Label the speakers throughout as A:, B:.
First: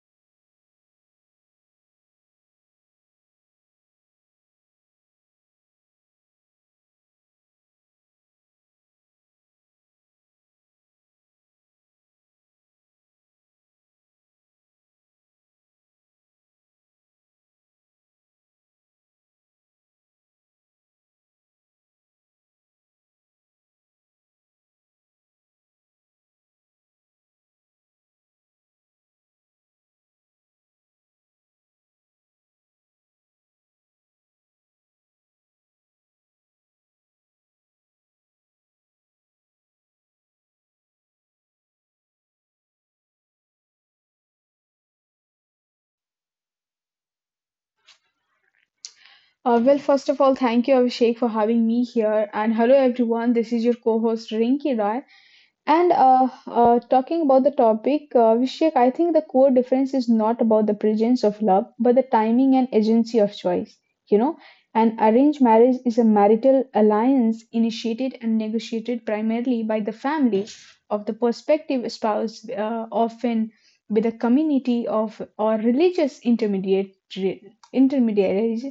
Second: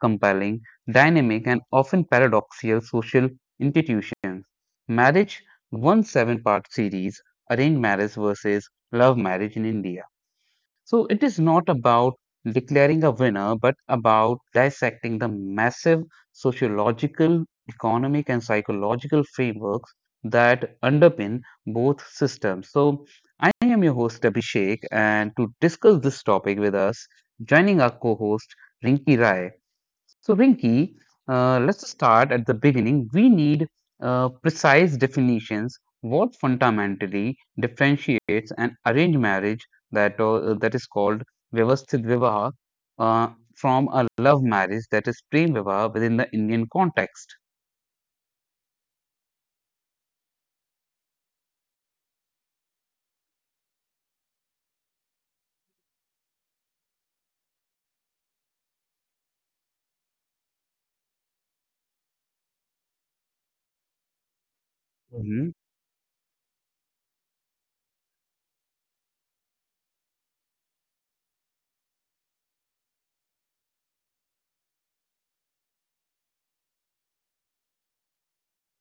A: compelling, dynamic, and often paradoxical social institutions marriage, one seven part series, Arranged Marriage versus Love Marriage in India. So it is not about declaring a winner, but about dissecting the massive sociological, economic, and psychological frameworks that underpin both systems. So I am your host, Abhishek, and to discuss this topic with us, joining our co host, Rinki Rai. So, Rinki, let's start at the beginning. We need precise definitions. What fundamentally differentiates an arranged marriage that is called Vyavasthit Vivaha from a love marriage that is Prem Vivaha within the Indian context?
B: Well, first of all, thank you, Abhishek, for having me here. And hello, everyone. This is your co host, Rinki Rai. And talking about the topic, Vishak, I think the core difference is not about the presence of love, but the timing and agency of choice. You know, an arranged
A: Mhm.
B: marriage is a marital alliance initiated and negotiated primarily by the family of the prospective spouse, often with a community of or religious intermediate intermediaries.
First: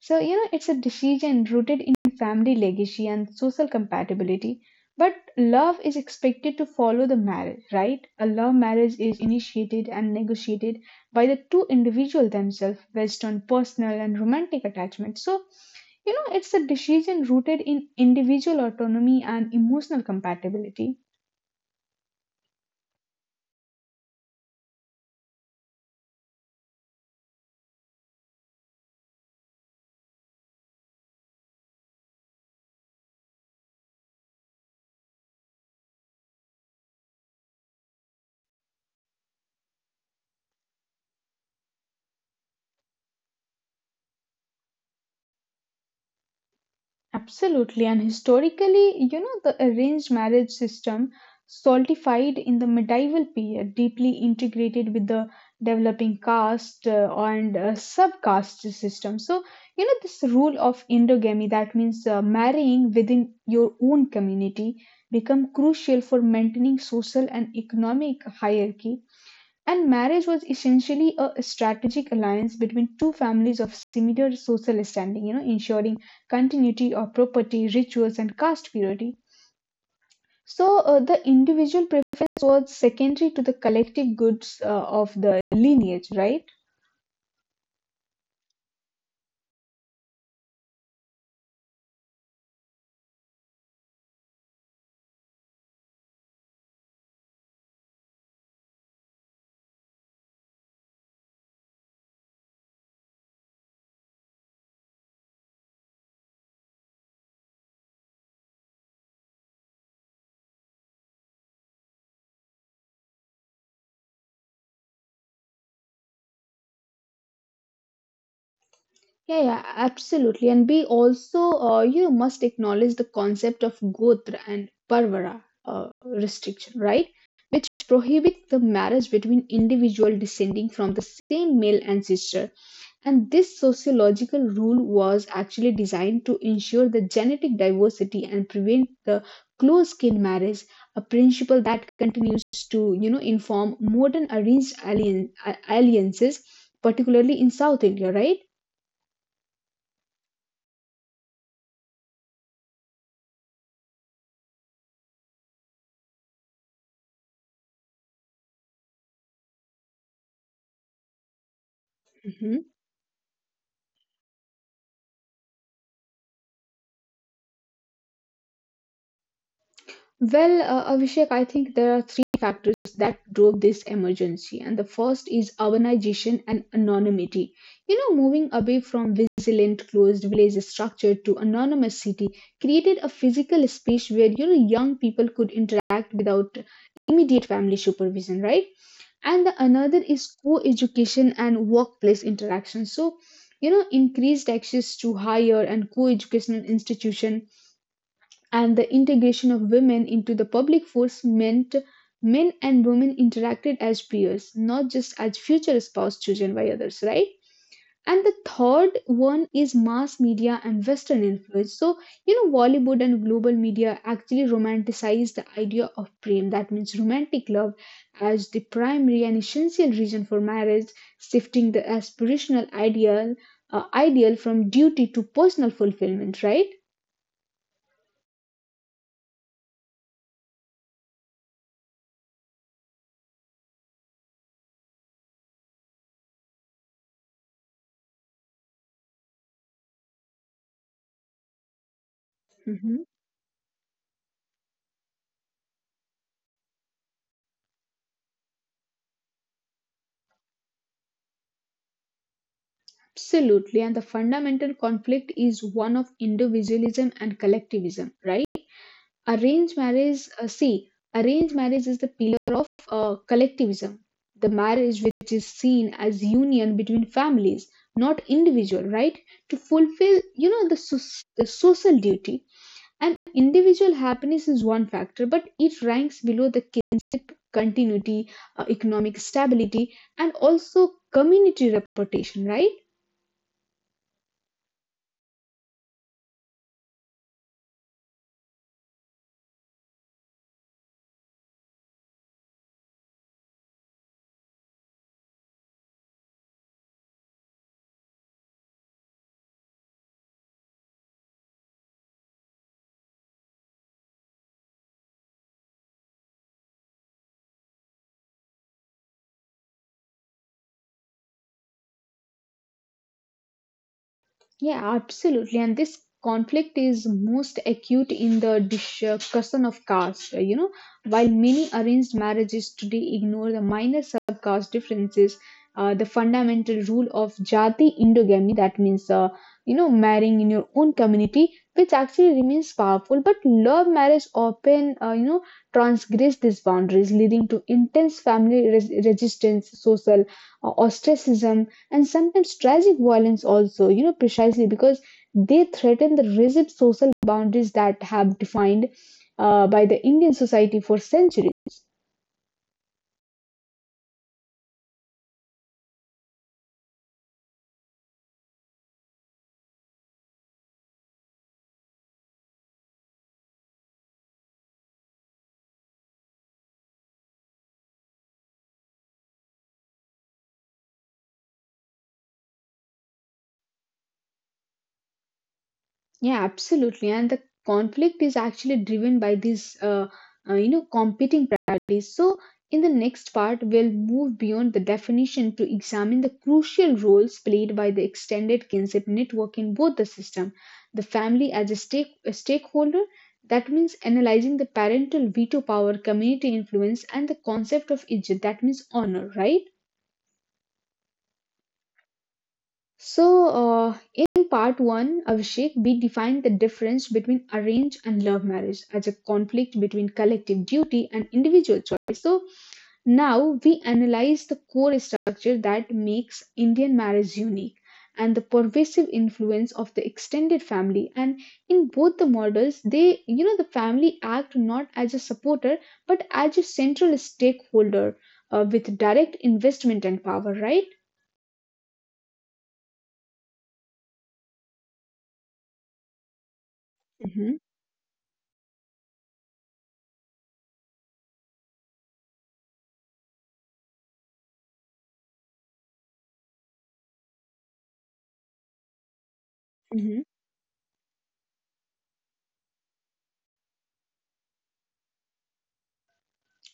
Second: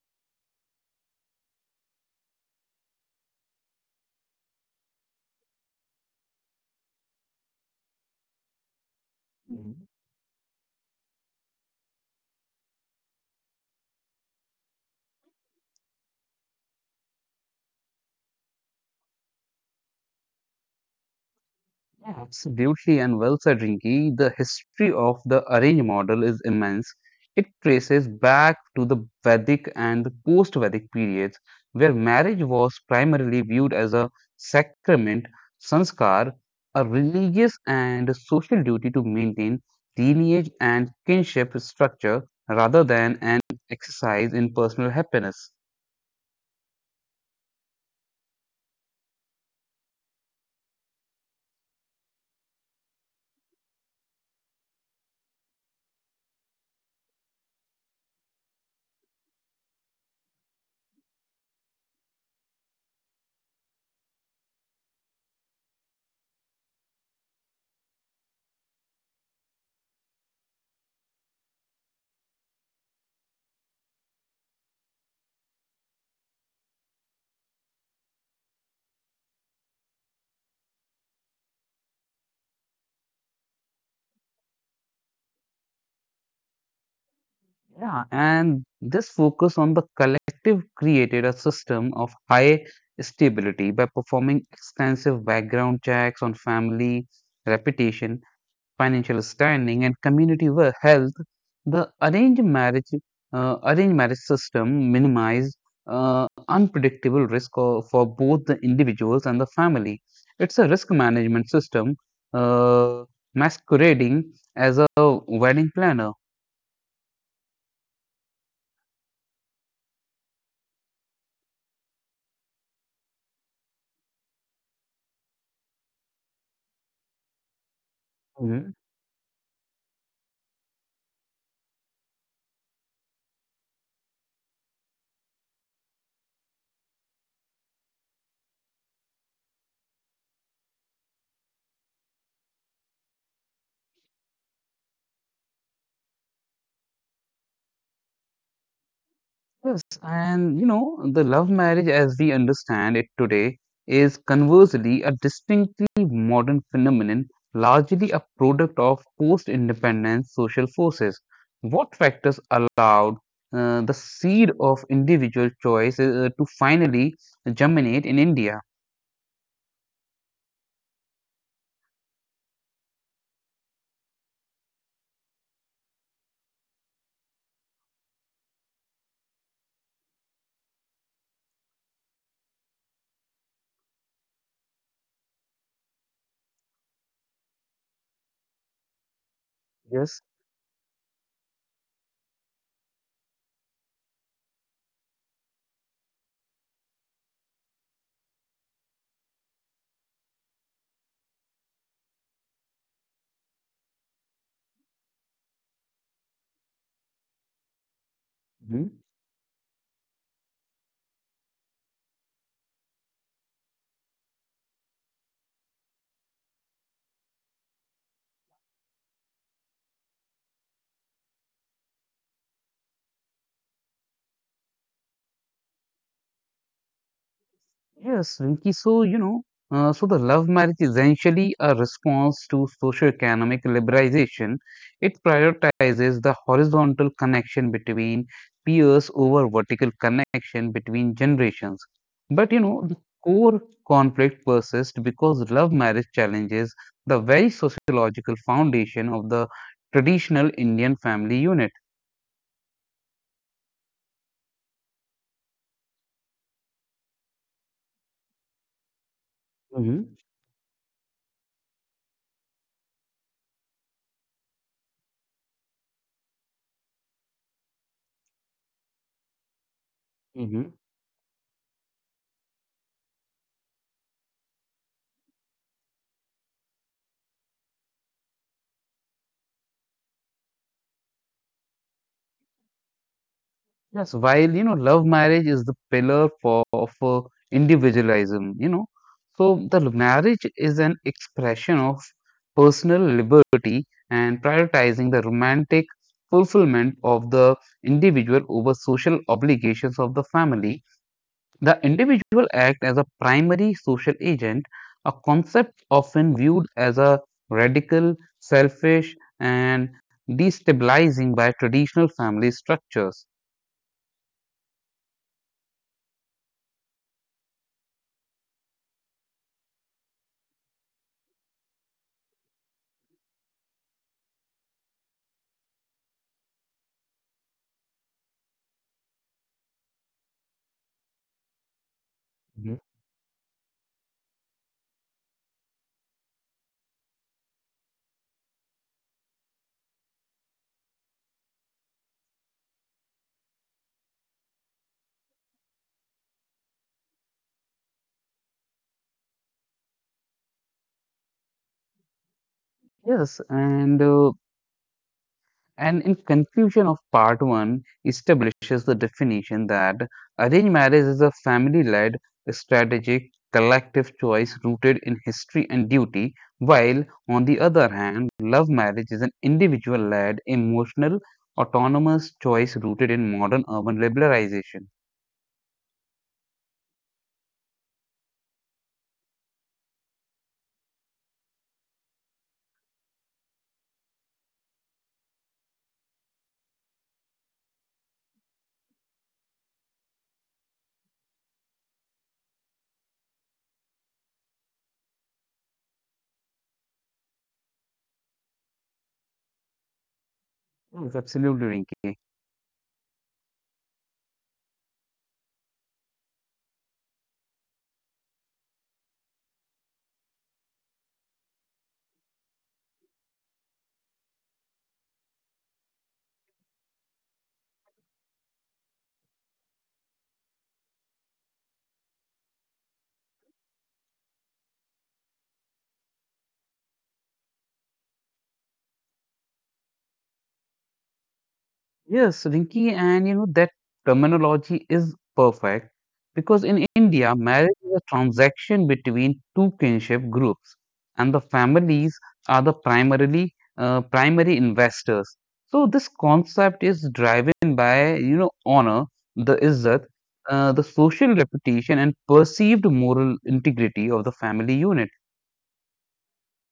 B: So, you know, it's a decision rooted in family legacy and social compatibility, but love is expected to follow the marriage, right? A love marriage is initiated and negotiated by the two individuals themselves based on personal and romantic attachment. So, you know, it's a decision rooted in individual autonomy and emotional compatibility.
A: Yeah, absolutely, and well said, Rinki. The history of the arranged model is immense. It traces back to the Vedic and the post-Vedic periods, where marriage was primarily viewed as a sacrament, sanskar, a religious and social duty to maintain lineage and kinship structure, rather than an exercise in personal happiness.
B: Absolutely, and historically, you know, the arranged marriage system solidified in the medieval period, deeply integrated with the developing caste and subcaste system. So, you know, this rule of endogamy, that means marrying within your own community, become crucial for maintaining social and economic hierarchy, and marriage was essentially a strategic alliance between two families of similar social standing, you know, ensuring continuity of property, rituals, and caste purity. So the individual preference was secondary to the collective goods of the lineage, right?
A: Yeah, and this focus on the collective created a system of high stability by performing extensive background checks on family, reputation, financial standing, and community health. The arranged marriage system minimizes unpredictable risk for both the individuals and the family. It's a risk management system uh, masquerading as a wedding planner.
B: Yeah, absolutely. And we also, you know, must acknowledge the concept of Gotra and Parvara restriction, right? Which prohibit the marriage between individual descending from the same male ancestor. And this sociological rule was actually designed to ensure the genetic diversity and prevent the close-kin marriage, a principle that continues to, you know, inform modern alliances, particularly in South India, right?
A: Yes, and you know, the love marriage as we understand it today is conversely a distinctly modern phenomenon, largely a product of post-independence social forces. What factors allowed the seed of individual choice to finally germinate in India?
B: Well, Abhishek, I think there are three factors that drove this emergency, and the first is urbanization and anonymity. You know, moving away from vigilant closed village structure to anonymous city created a physical space where, you know, young people could interact without immediate family supervision, right? And the another
A: Yes.
B: is co-education and workplace interaction. So, you know, increased access to higher and co-educational institution and the integration of women into the public force meant men and women interacted as peers, not just as future spouse chosen by others, right? And the third one is mass media and Western influence. So, you know, Bollywood and global media actually romanticize the idea of prem, that means romantic love, as the primary and essential reason for marriage, shifting the aspirational ideal from duty to personal fulfillment, right?
A: Yes, Rinki. So, you know, so the love marriage is essentially a response to socioeconomic liberalization. It prioritizes the horizontal connection between peers over vertical connection between generations. But, you know, the
B: Mhm.
A: core conflict persists because love marriage challenges the very sociological foundation of the traditional Indian family unit.
B: Absolutely. And the fundamental conflict is one of individualism and collectivism, right? arranged
A: Mm-hmm.
B: marriage uh, see Arranged marriage is the pillar of collectivism, the marriage which is seen as union between families, not individual, right, to fulfill, you know, the social duty, and individual happiness is one factor, but it ranks below the kinship continuity, economic stability, and also community reputation, right?
A: Yes, while you know, love marriage is the pillar for of individualism, you know. So the marriage is an expression of personal liberty and prioritizing the romantic fulfillment of the individual over social obligations of the family. The individual act as a primary social agent, a concept often viewed as a radical, selfish, and destabilizing by traditional family structures.
B: Yeah, absolutely. And this conflict is most acute in the discussion of caste. You know, while many arranged marriages today ignore the minor subcaste differences, the fundamental rule of jati endogamy, that means, you know, marrying in your own community, which actually remains powerful. But love marriage often, you know, transgress these boundaries, leading to intense family resistance, social ostracism, and sometimes tragic violence also, you know, precisely because they threaten the rigid social boundaries that have defined by the Indian society for centuries.
A: Yes, and and in conclusion of part one establishes the definition that arranged marriage is a family-led, strategic, collective choice rooted in history and duty, while on the other hand, love marriage is an individual-led, emotional, autonomous choice rooted in modern urban liberalization.
B: Yeah, absolutely. And the conflict is actually driven by these, you know, competing priorities. So, in the next part, we'll move beyond the definition to examine the crucial roles played by the extended kinship network in both the system. The family as a, a stakeholder, that means analyzing the parental veto power, community influence, and the concept of ijt, that means honor, right?
A: Yes, absolutely, Rinki.
B: So, in part one, Abhishek, we defined the difference between arranged and love marriage as a conflict between collective duty and individual choice. So, now we analyze the core structure that makes Indian marriage unique and the pervasive influence of the extended family. And in both the models, they, you know, the family act not as a supporter but as a central stakeholder with direct investment and power, right?
A: Yes, Rinki, and you know that terminology is perfect because in India,
B: Hmm.
A: marriage is a transaction between two kinship groups, and the families are the primarily primary investors. So this concept is driven by you know honor, the izzat, the social reputation, and perceived moral integrity of the family unit.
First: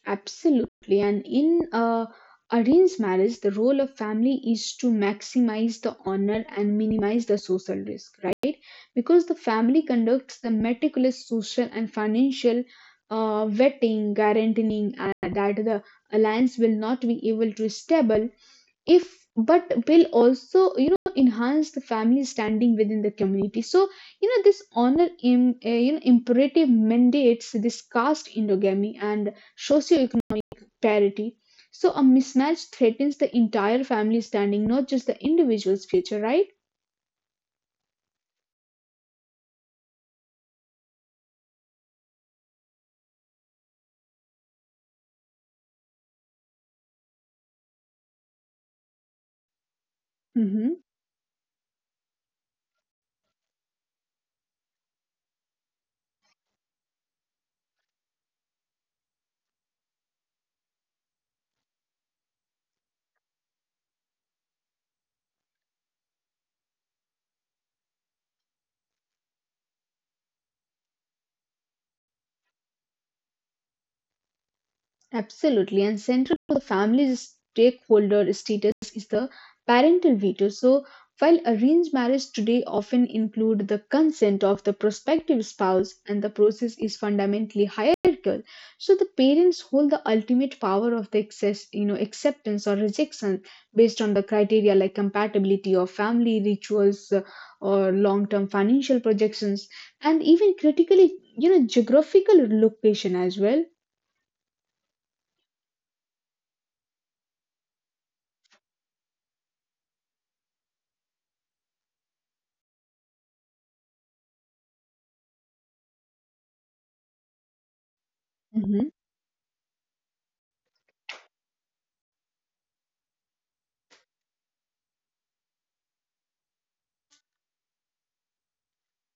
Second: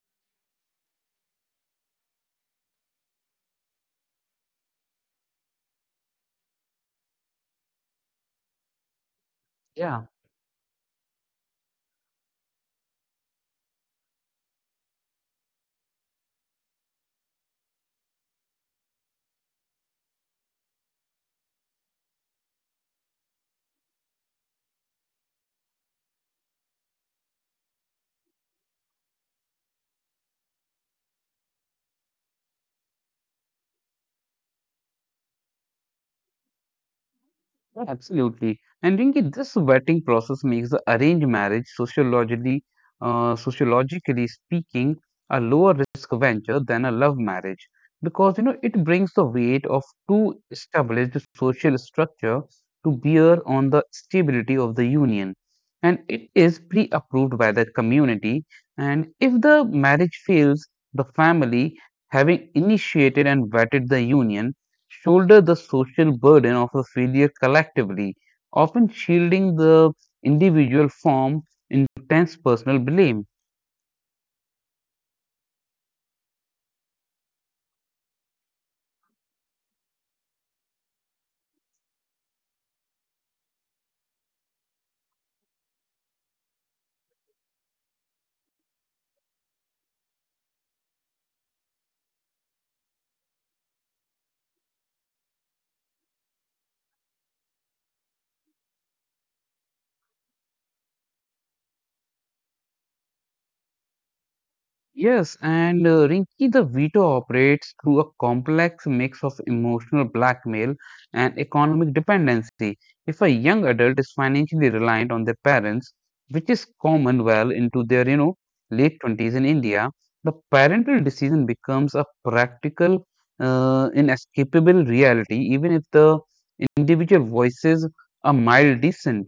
B: Absolutely. And in arranged marriage, the role of family is to maximize the honor and minimize the social risk, right? Because the family
A: Yeah.
B: conducts the meticulous social and financial vetting, guaranteeing that the alliance will not be able to stable if but will also, you know, enhance the family standing within the community. So, you know, this honor you know, imperative mandates this caste endogamy and socio parity. So a mismatch threatens the entire family standing, not just the individual's future, right?
A: Yeah, absolutely. And Rinki, this vetting process makes the arranged marriage sociologically speaking, a lower risk venture than a love marriage because you know it brings the weight of two
B: Mhm.
A: established social structure to bear on the stability of the union, and it is pre-approved by the community. And if the marriage fails, the family, having initiated and vetted the union, shoulder the social burden of a failure collectively, often shielding the individual from intense personal blame.
B: Absolutely. And central to the family's stakeholder status is the parental veto. So, while arranged marriage today often include the consent of the prospective spouse and the process is fundamentally hierarchical, so the parents hold the ultimate power of the excess, you know, acceptance or rejection based on the criteria like compatibility of family rituals or long-term financial projections, and even critically, you know, geographical location as well.
A: Yes, and Rinki, the veto operates through a complex mix of emotional blackmail and economic dependency. If a young adult is financially reliant on their parents, which is common well into their, you know, late 20s in India, the parental decision becomes a practical, inescapable reality, even if the individual voices a mild dissent.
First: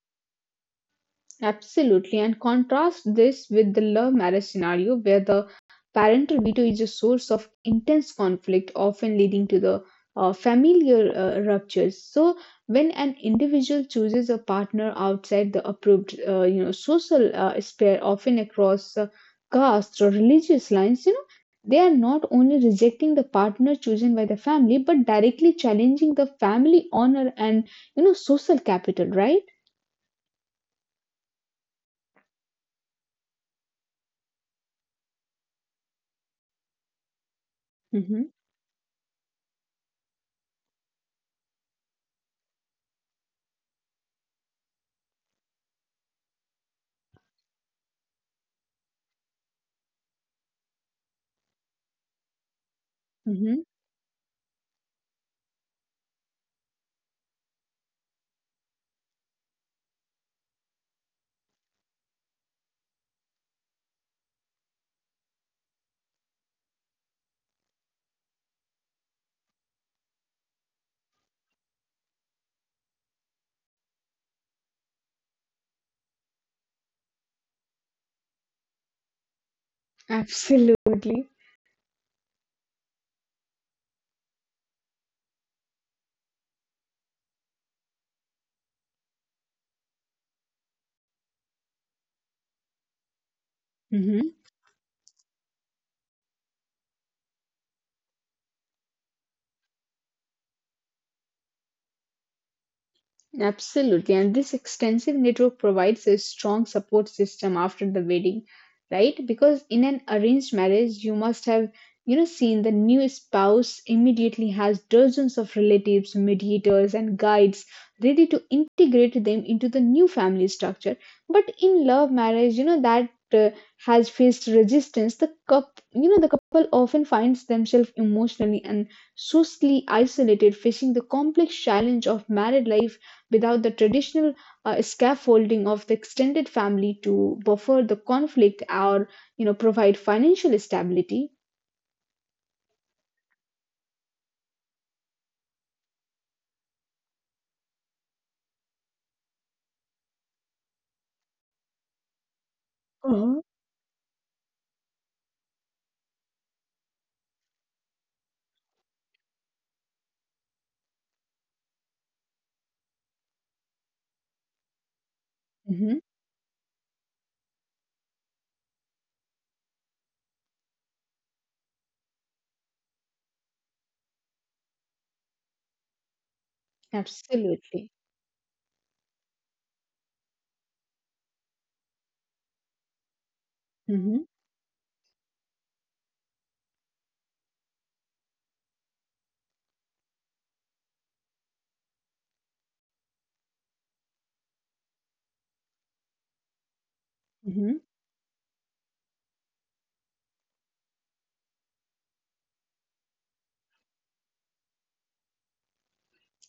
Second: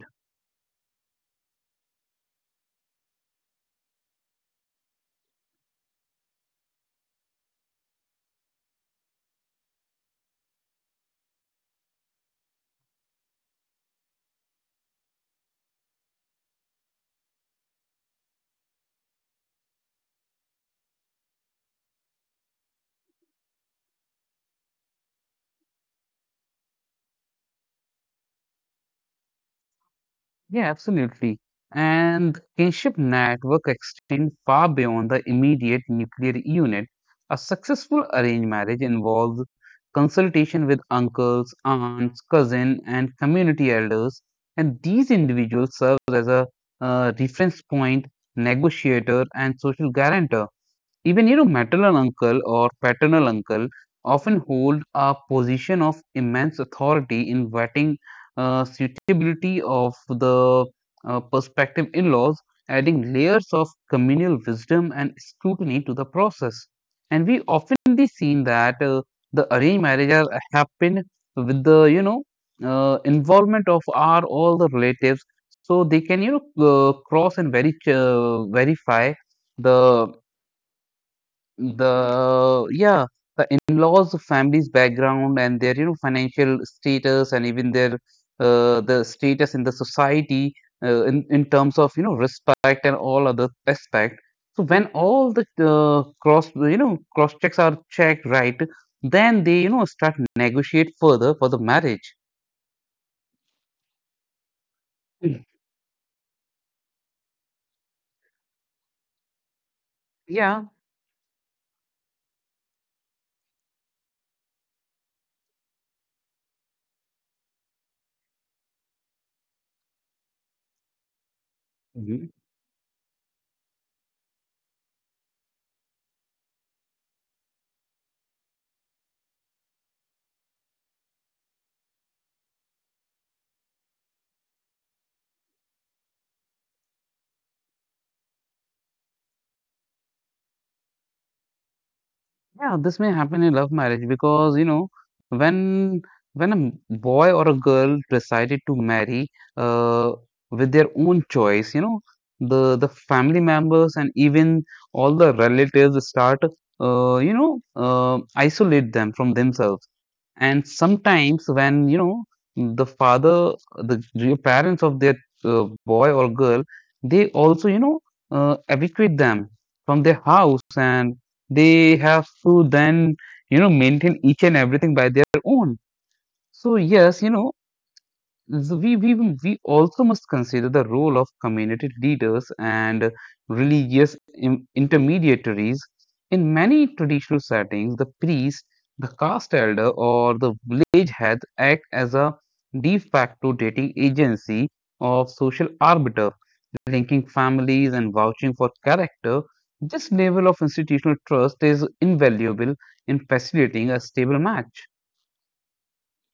B: Absolutely, and contrast this with the love marriage scenario where the parental veto is a source of intense conflict, often leading to the familiar ruptures. So, when an individual chooses a partner outside the approved, you know, social sphere, often across caste or religious lines, you know, they are not only rejecting the partner chosen by the family, but directly challenging the family honor and, you know, social capital, right?
A: Yeah, absolutely. And the kinship network extend far beyond the immediate nuclear unit. A successful
B: Hmm.
A: arranged marriage involves consultation with uncles, aunts, cousins, and community elders, and these individuals serve as a reference point, negotiator, and social guarantor. Even you know, maternal uncle or paternal uncle often hold a position of immense authority in vetting suitability of the prospective in-laws, adding layers of communal wisdom and scrutiny to the process. And we often be seen that the arranged marriages happen with the you know involvement of our all the relatives, so they can you know cross and very verify the
B: Absolutely.
A: the yeah the in-laws family's background and their you know financial status and even their the status in the society in terms of you know respect and all other aspect
B: Mhm.
A: so when all the cross you know cross checks are checked right then they you know start negotiate further for the marriage.
B: Absolutely. And this extensive
A: Mm.
B: network provides a strong support system after the wedding, right? Because in an arranged
A: Yeah.
B: marriage, you must have, you know, seen the new spouse immediately has dozens of relatives, mediators, and guides ready to integrate them into the new family structure. But in love marriage, you know, that has faced resistance. The couple often finds themselves emotionally and socially isolated, facing the complex challenge of married life without the traditional scaffolding of the extended family to buffer the conflict or, you know, provide financial stability.
A: Yeah, this may happen in love marriage because you know when when boy or a girl decided to marry uh, with their own choice, you know the
B: Hmm.
A: family members and even all the relatives start isolate them from themselves and sometimes when you know the father the your parents of that
B: Hmm.
A: boy or girl they also you know evacuate them from their house and they have to then you know maintain each and everything by their own. So yes, you know,
B: Absolutely.
A: so we also must consider the role of community leaders and
B: Hmm.
A: religious intermediaries. In many traditional settings, the priest, the caste elder, or the village head act as a de facto dating agency of social arbiter, linking
B: Hmm.
A: families and vouching for character. This level of institutional trust is invaluable in facilitating a stable match.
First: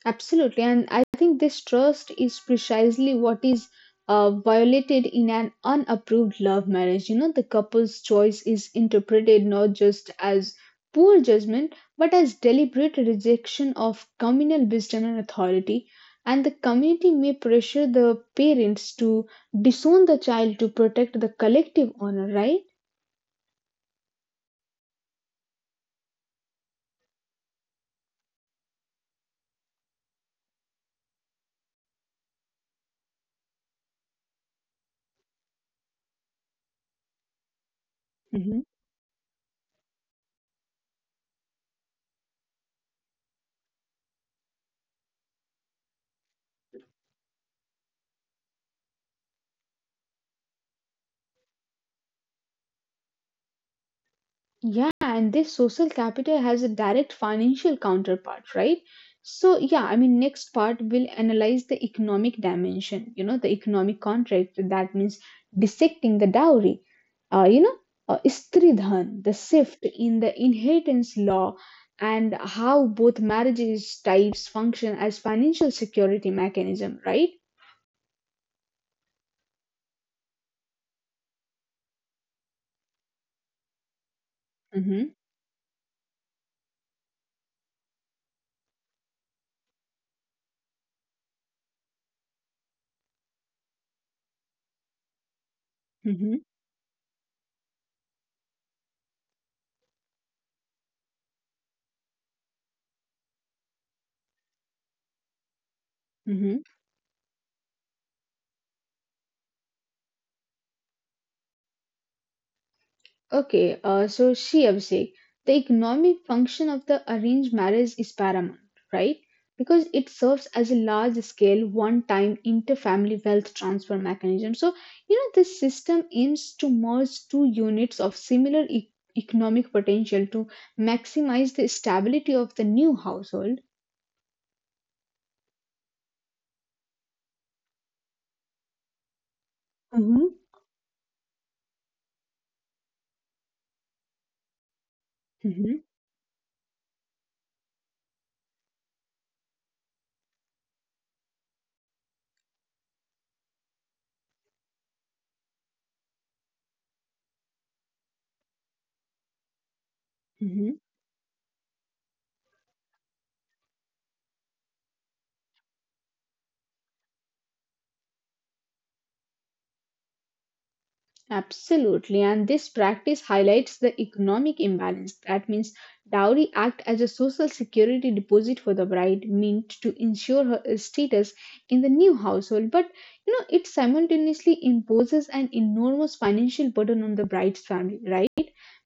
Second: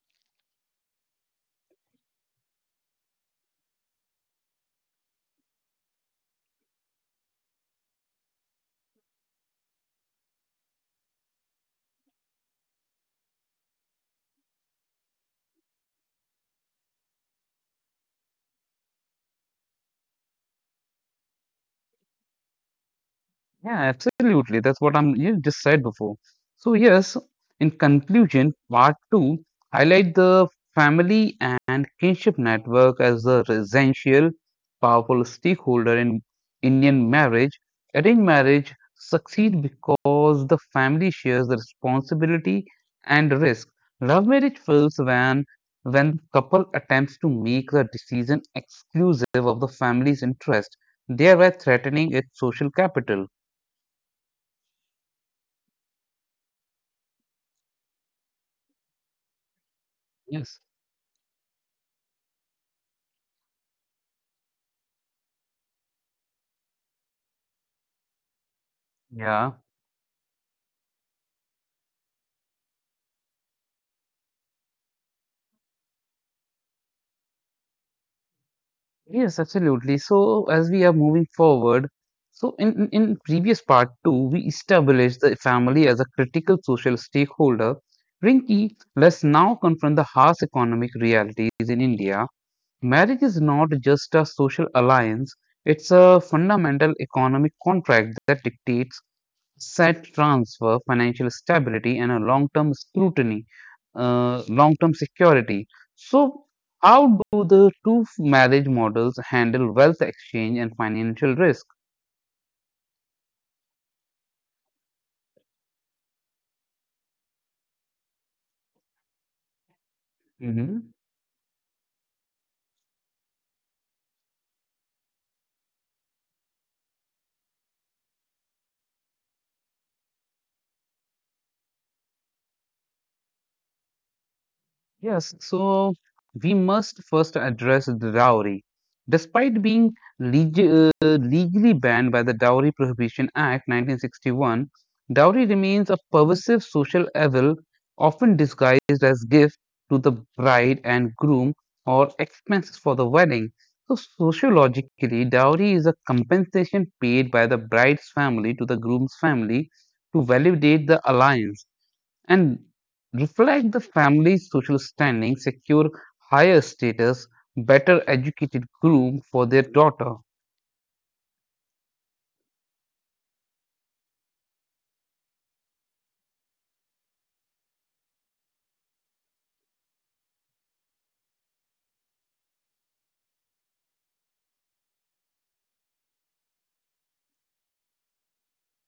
B: Absolutely, and I think this trust is precisely what is violated in an unapproved love marriage. You know, the couple's choice is interpreted not just as poor judgment, but as deliberate rejection of communal wisdom and authority. And the community may pressure the parents to disown the child to protect the collective honor, right?
A: Yeah, absolutely. That's what I'm you just said before. So yes, in conclusion, part two highlight the family and kinship network as the essential, powerful stakeholder in Indian marriage. Arranged marriage succeed because the family shares the responsibility and risk. Love marriage fails when couple attempts to make the decision exclusive of the family's interest, thereby threatening its social capital.
B: Yeah, and this social capital has a direct financial counterpart, right? So, yeah, I mean,
A: Yes.
B: next part will analyze the economic dimension, you know, the economic contract. That means dissecting the dowry, you know, istridhan, the
A: Yeah.
B: shift in the inheritance law, and how both marriages types function as financial security mechanism, right?
A: Yes, absolutely. So as we are moving forward, so in previous part two, we
B: Mm-hmm,
A: established the family as a critical social stakeholder. Rinki, let's now confront the harsh economic realities in India. Marriage is not just a social alliance, it's a
B: mm-hmm,
A: fundamental economic contract that dictates set transfer financial stability and a long-term security. So,
B: mm-hmm.
A: how do the two marriage models handle wealth exchange and financial risk?
B: Okay, so see, Abhishek, the economic function of the arranged marriage is paramount, right? Because it serves as a large scale, one time inter family wealth transfer mechanism. So, you know, this system aims to merge two units of similar economic potential to maximize the stability of the new household.
A: Yes, so we must first address the dowry. Despite being
B: Mm-hmm.
A: legally banned by the Dowry Prohibition Act 1961,
B: Hmm.
A: dowry
B: Mhm,
A: remains a pervasive social evil often disguised as gift to the bride and groom or expenses for the wedding. So sociologically, dowry is a compensation paid by the bride's family to the groom's family to
B: mhm.
A: validate the alliance and reflect the family's social standing, secure higher status, better educated groom for their daughter.
B: Absolutely, and this practice highlights the economic imbalance. That means dowry act as a social security deposit for the bride, meant to ensure her status in the new household. But, you know, it simultaneously imposes an enormous financial burden on the bride's family, right?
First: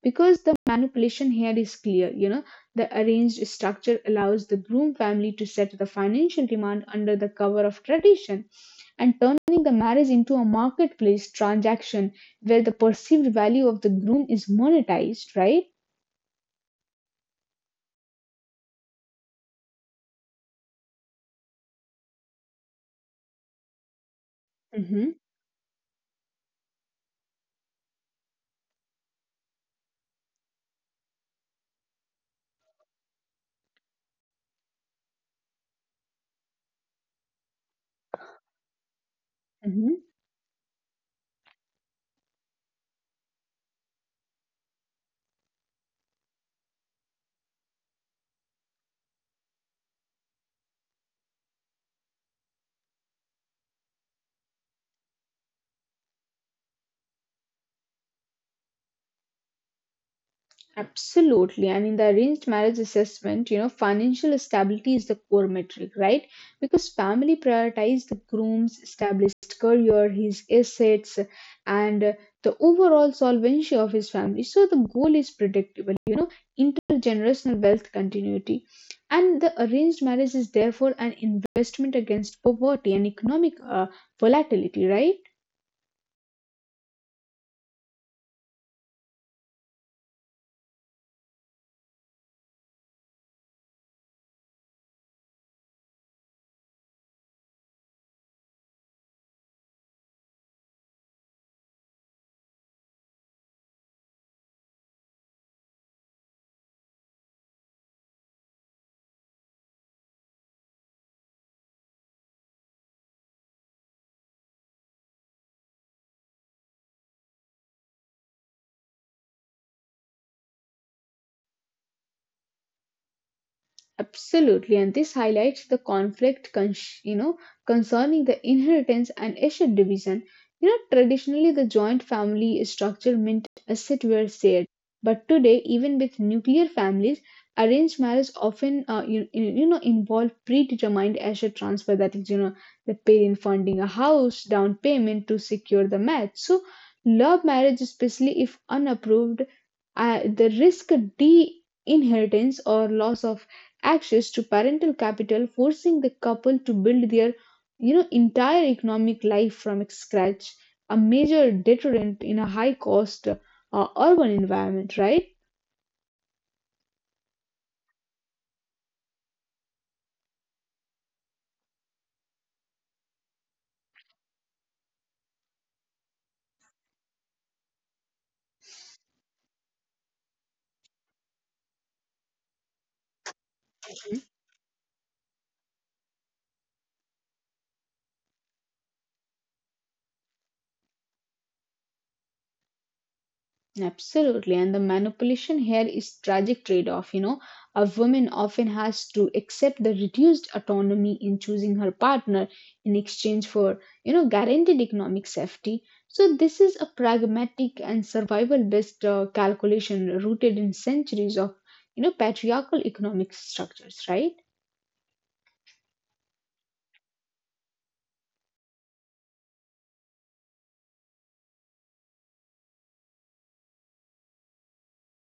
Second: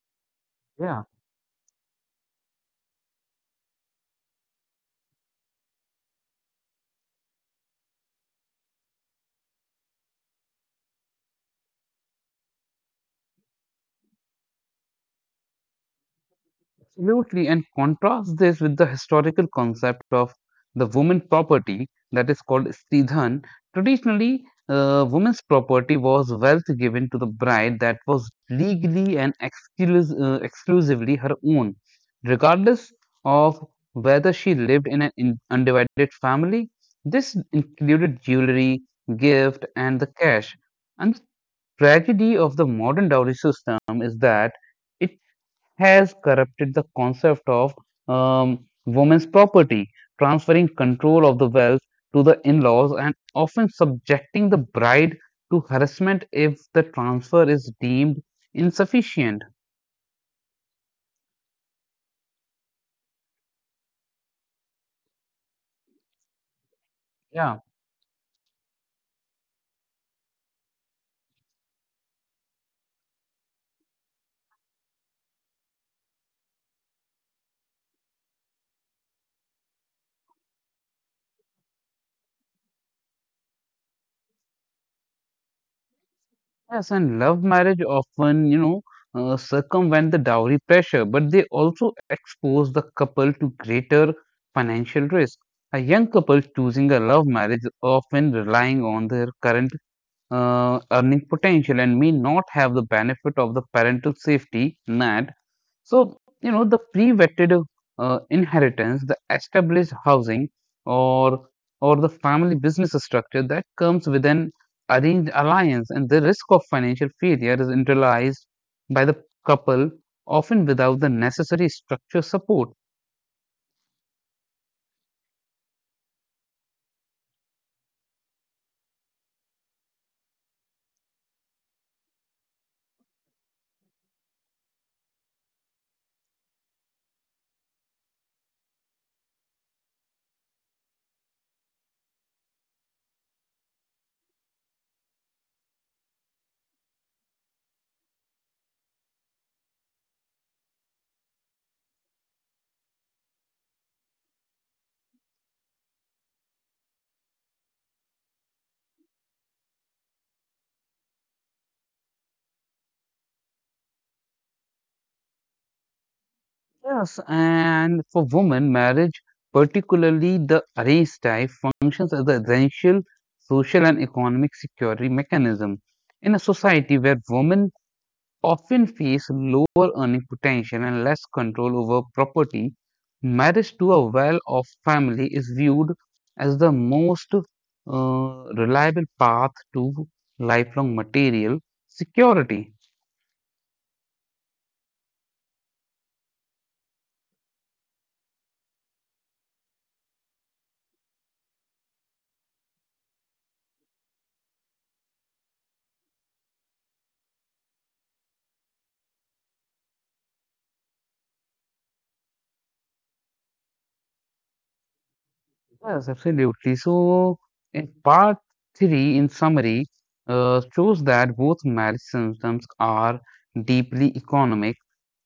B: Because the
A: Yeah.
B: manipulation here is clear. You know, the arranged structure allows the groom family to set the financial demand under the cover of tradition and turning the marriage into a marketplace transaction where the perceived value of the groom is monetized, right?
A: Absolutely, and contrast this with the historical concept of the woman property that is called stridhan. Traditionally,
B: Mm-hmm.
A: woman's property was wealth given to the bride that was legally and exclusively her own, regardless of whether she lived in an undivided family. This included jewelry, gift, and the cash. And the tragedy of the modern dowry system is that it has corrupted the concept of women's property, transferring control of the wealth to the in laws and often subjecting the bride to harassment if the transfer is deemed insufficient.
B: Absolutely. And in the arranged marriage assessment, you know, financial stability is the core metric, right? Because family
A: Yeah,
B: prioritize the groom's established career, his assets, and the overall solvency of his family. So the goal is predictable, you know, intergenerational wealth continuity. And the arranged marriage is therefore an investment against poverty and economic volatility, right?
A: yes, and love marriage often, you know, circumvent the dowry pressure, but they also expose the couple to greater financial risk. A young couple choosing a love marriage is often relying on their current earning potential and may not have the benefit of the parental safety net. So, you know, the pre vetted inheritance, the established housing, or or the family business structure that comes with an arranged alliance, and the risk of financial failure is internalized by the couple, often without the necessary structure support.
B: Absolutely, and this highlights the conflict, you know, concerning the inheritance and asset division. You know, traditionally the joint family structure meant assets were shared, but today, even with nuclear families, arranged marriage often, you know, involve predetermined asset transfer. That is, you know, the parent funding a house down payment to secure the match. So, love marriage, especially if unapproved, the risk de inheritance or loss of access to parental capital, forcing the couple to build their, you know, entire economic life from scratch, a major deterrent in a high cost urban environment, right?
A: Yes, and for women, marriage, particularly the arranged type, functions as the essential social and economic security mechanism. In a society where women often face lower earning potential and less control over property, marriage to a well off family is viewed as the most reliable path to lifelong material security.
B: Absolutely. And the manipulation here is tragic trade-off, you know. A woman often has to accept the reduced autonomy in choosing her partner in exchange for, you know, guaranteed economic safety. So this is a pragmatic and survival-based calculation rooted in centuries of, you know, patriarchal economic structures, right?
A: Yes, absolutely. So, in part three, in summary, shows that both marriage systems are deeply economic.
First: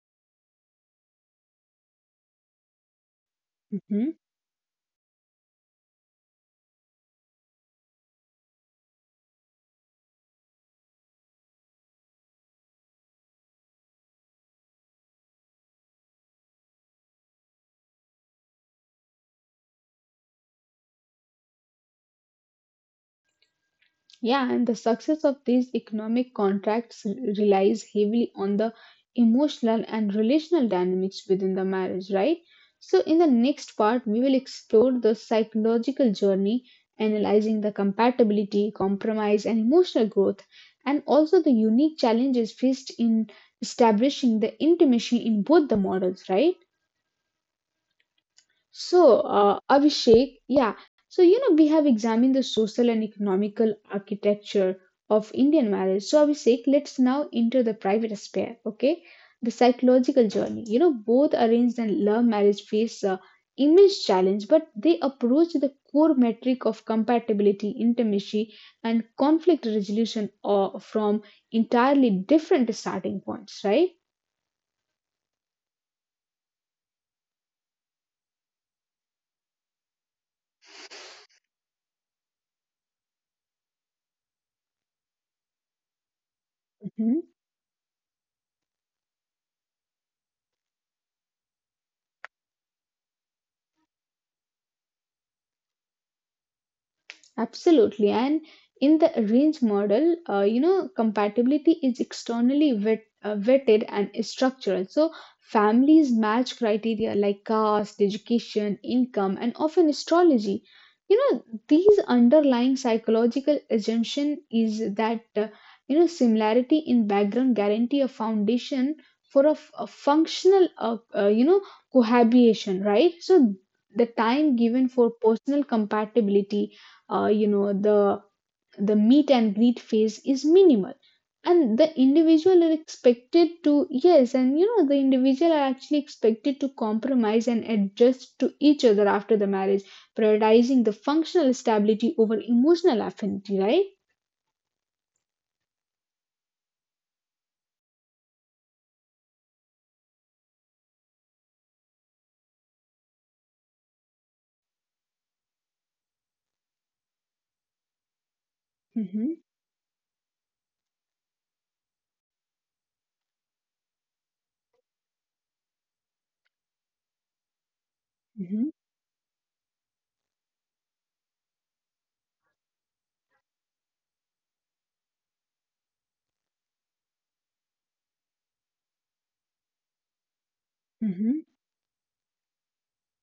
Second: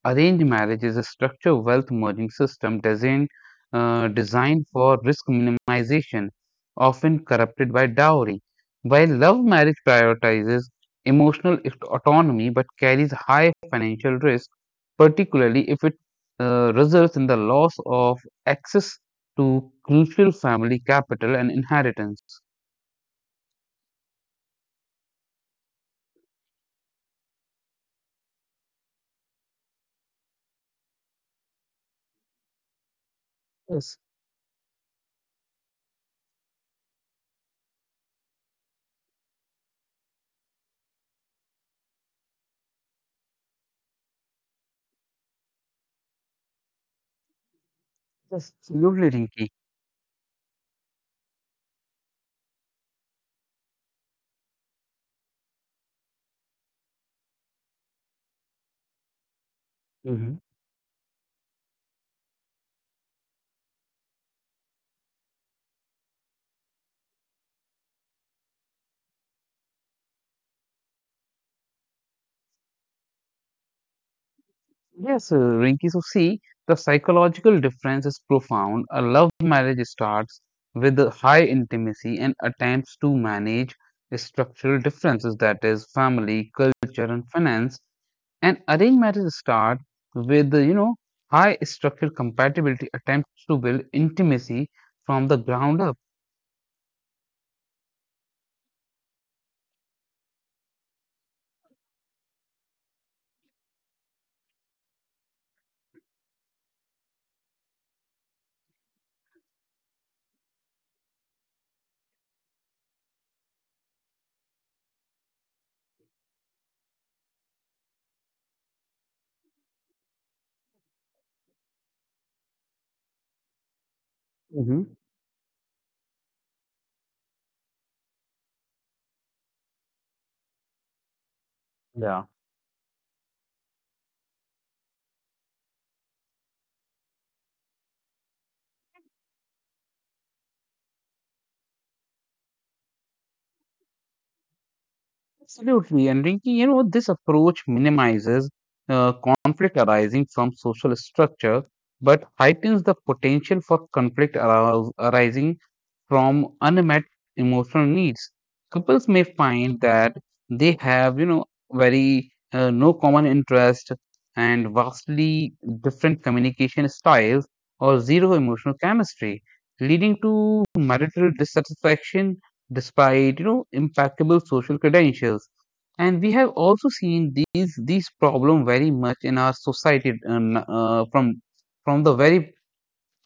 A: Arranged marriage is a structured wealth merging system
B: Mm-hmm.
A: designed for risk minimization, often corrupted by dowry. While love marriage prioritizes emotional autonomy but carries high financial risk, particularly if it results in the loss of access to crucial family capital and inheritance.
B: Yeah, and the success of these economic contracts relies heavily on the emotional and relational dynamics within the marriage, right? So, in the next
A: Yes,
B: part, we will explore the psychological journey, analyzing the compatibility, compromise, and emotional growth, and also the unique challenges faced in establishing the intimacy in both the models, right?
A: yes.
B: So,
A: Absolutely,
B: Abhishek, yeah. So, you know, we have examined the social and economical architecture of Indian marriage. So, Abhishek, let's now enter the private sphere, okay? The psychological
A: Rinki.
B: journey. You know, both arranged and love marriage face immense challenge, but they approach the core metric of compatibility, intimacy, and conflict resolution from entirely different starting points, right?
A: Yes, Rinki. So, see, the psychological difference is profound. A love marriage starts with a high intimacy and attempts to manage structural differences, that is, family, culture,
B: Mm-hmm.
A: and finance. And arranged marriage starts with, you know, high structural compatibility, attempts to build intimacy from the ground up.
B: Absolutely. And in the range model, you know, compatibility is externally vetted and is structural. So families match criteria like caste, education, income, and often astrology. You know, these underlying psychological assumption is that, you know, similarity in background guarantee a foundation for a functional, you know, cohabitation, right? So the time
A: Hmm.
B: given for personal compatibility you know the meet and greet phase is minimal and the
A: Yeah.
B: individual are expected to yes and you know the individual are actually expected to compromise and adjust to each other after the marriage prioritizing the functional stability over emotional affinity, right?
A: Absolutely, and Rinki, you know, this approach minimizes uh, conflict arising from social structure, but heightens the potential for arising from unmet emotional needs. Couples may
B: Mhm,
A: find that they have, you know, very no common interest, and vastly different communication styles or zero emotional
B: hmm
A: chemistry, leading to marital dissatisfaction despite, you know, impeccable social credentials. And we have also seen these problem very much in our society, and
B: hmm
A: from the very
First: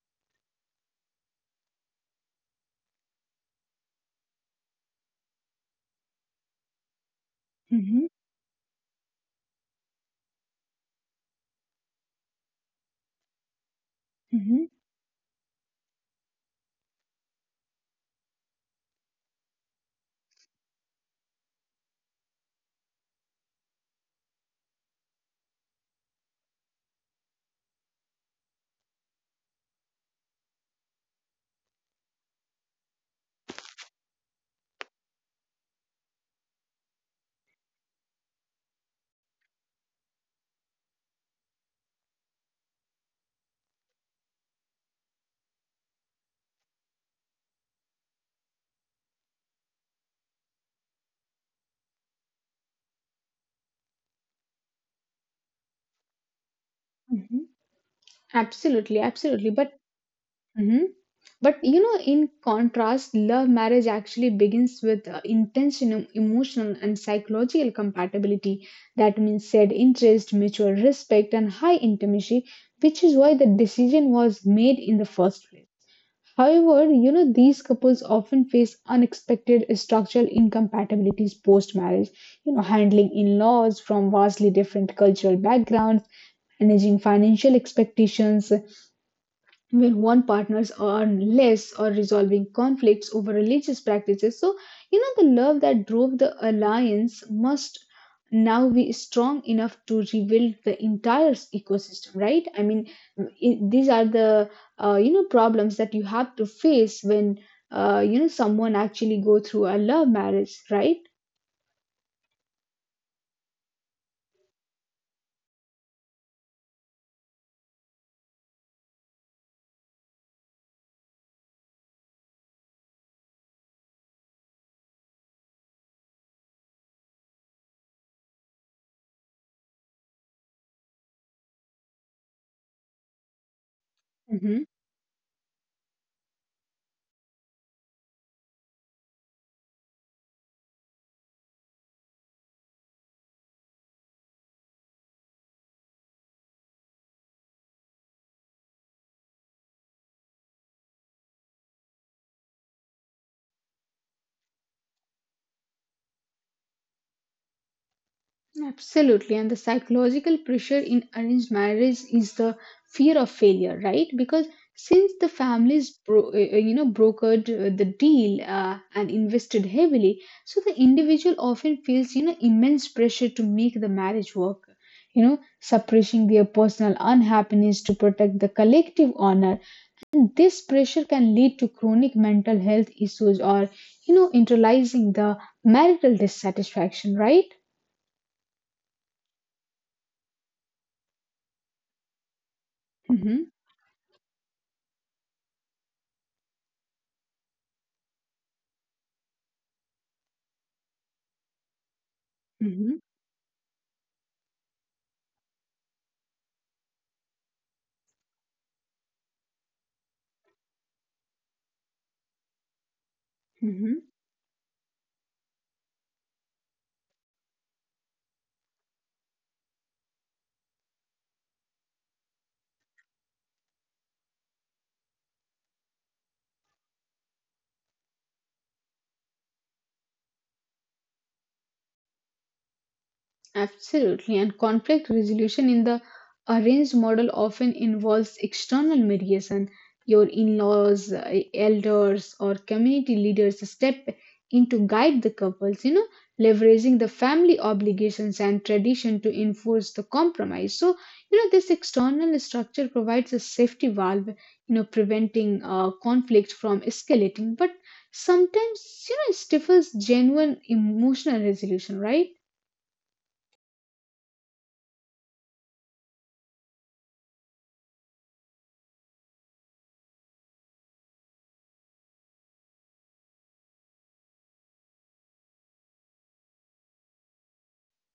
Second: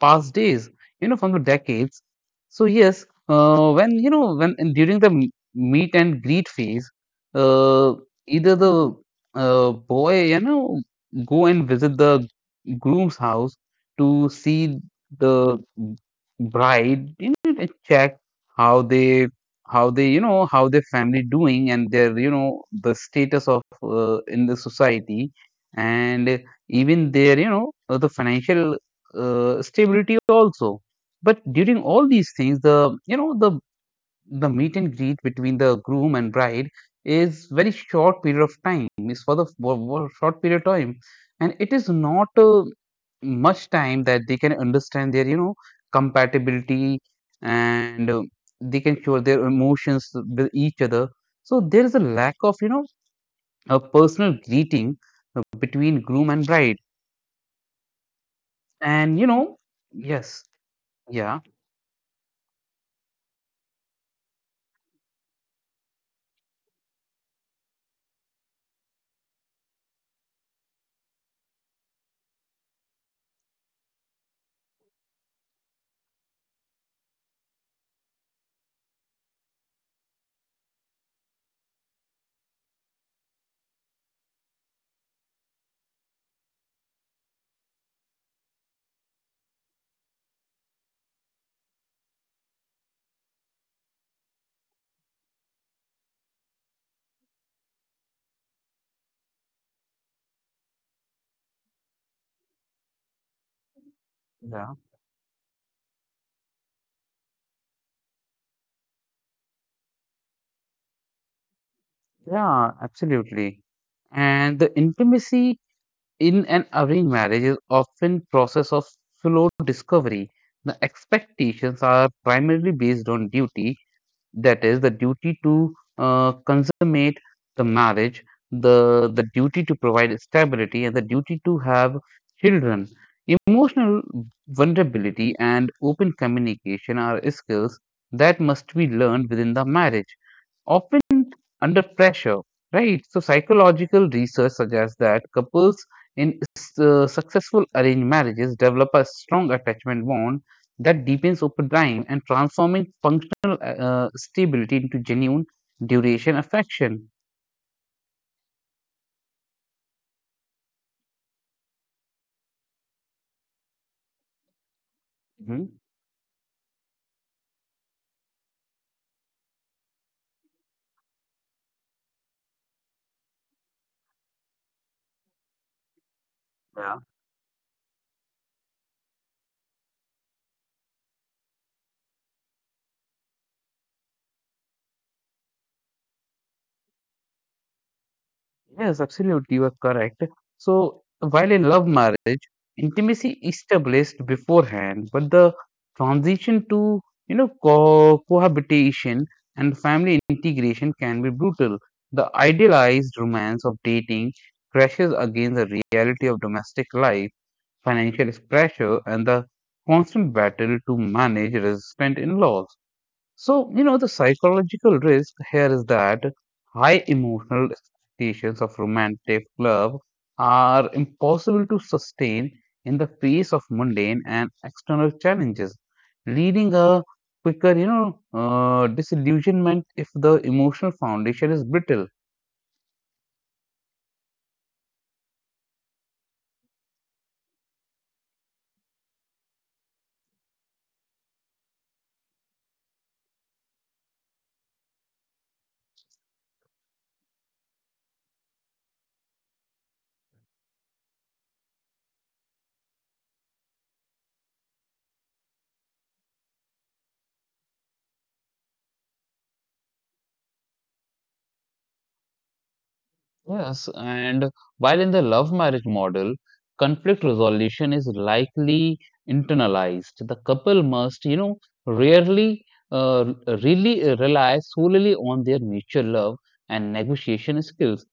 A: past days, you know, from the decades. So yes, when you know when and during the meet and greet phase, uh,
B: hmm
A: either the boy, you know, go and visit the groom's house to
B: hmm
A: see the bride, you know, and check how they you know how their family doing and their, you know, the status of in the society, and even their, you know, the financial stability also. But during all these things, the you know the meet and greet between the groom and bride is very short period of time. It's for short period of time, and it is not much time that they can understand their, you know, compatibility, and they can show their emotions with each other. So there is a lack of, you know, a personal greeting between groom and bride,
B: hmm Absolutely,
A: and you
B: absolutely.
A: know
B: But
A: yes
B: hmm
A: yeah.
B: but you know, in contrast, love marriage actually begins with intense emotional and psychological compatibility. That means shared interest, mutual respect, and high intimacy, which is why the decision was made in the first place. However, you know, these couples often face unexpected structural incompatibilities post marriage, you know, handling in laws from vastly different cultural backgrounds, managing financial expectations, where one partners earn less or resolving conflicts over religious practices. So, you know, the love that drove the alliance must now be strong enough to rebuild the entire ecosystem, right? I mean, these are the,
A: Yeah.
B: you know, problems that you have to face when, you know, someone actually go through a love marriage, right?
A: Yeah, absolutely. And the intimacy in an arranged marriage is often process of slow discovery. The expectations are primarily based on duty, that is the duty to consummate the marriage, the duty to provide stability, and the duty to have children. Emotional
B: Mhm.
A: vulnerability and open communication are skills that must be learned within the marriage, often under pressure. Right, so psychological research suggests that couples in successful arranged marriages develop a strong attachment bond that deepens over time, and transforming functional stability into genuine duration affection.
B: Absolutely. And the psychological pressure in arranged marriage is the fear of failure, right? Because since the
A: Mhm.
B: families, you know, brokered the deal and invested heavily, so the individual often feels, you know, immense pressure to make the marriage work. You know, suppressing their personal
A: Yeah.
B: unhappiness to protect the collective honor. And this pressure can lead to chronic mental health issues or, you know, internalizing the marital dissatisfaction, right?
A: Yes, absolutely, you are correct. So, while in love marriage, intimacy
B: hmm
A: is established beforehand, but the transition to, you know, cohabitation and family integration can be brutal. The
B: hmm
A: idealized romance of dating crashes against the reality of domestic life, financial pressure, and the constant battle to manage resistant in laws. So, you
B: Mhm,
A: know, the psychological risk here is that high emotional expectations of romantic love are impossible to sustain in the face of mundane and external challenges, leading a quicker, you know, disillusionment if the emotional foundation is brittle.
B: Absolutely. And conflict resolution in the arranged model often involves external mediation. Your in laws, elders, or community leaders step in to guide the couples, you know, leveraging the family obligations and tradition to enforce the compromise. So, you know, this external structure provides a safety valve, you know, preventing conflict from escalating, but sometimes, you know, it stifles genuine emotional resolution, right?
A: Yes, and while in the love marriage model, conflict resolution is likely internalized. The couple must, you know, rarely uh, really rely solely on their mutual love and negotiation skills,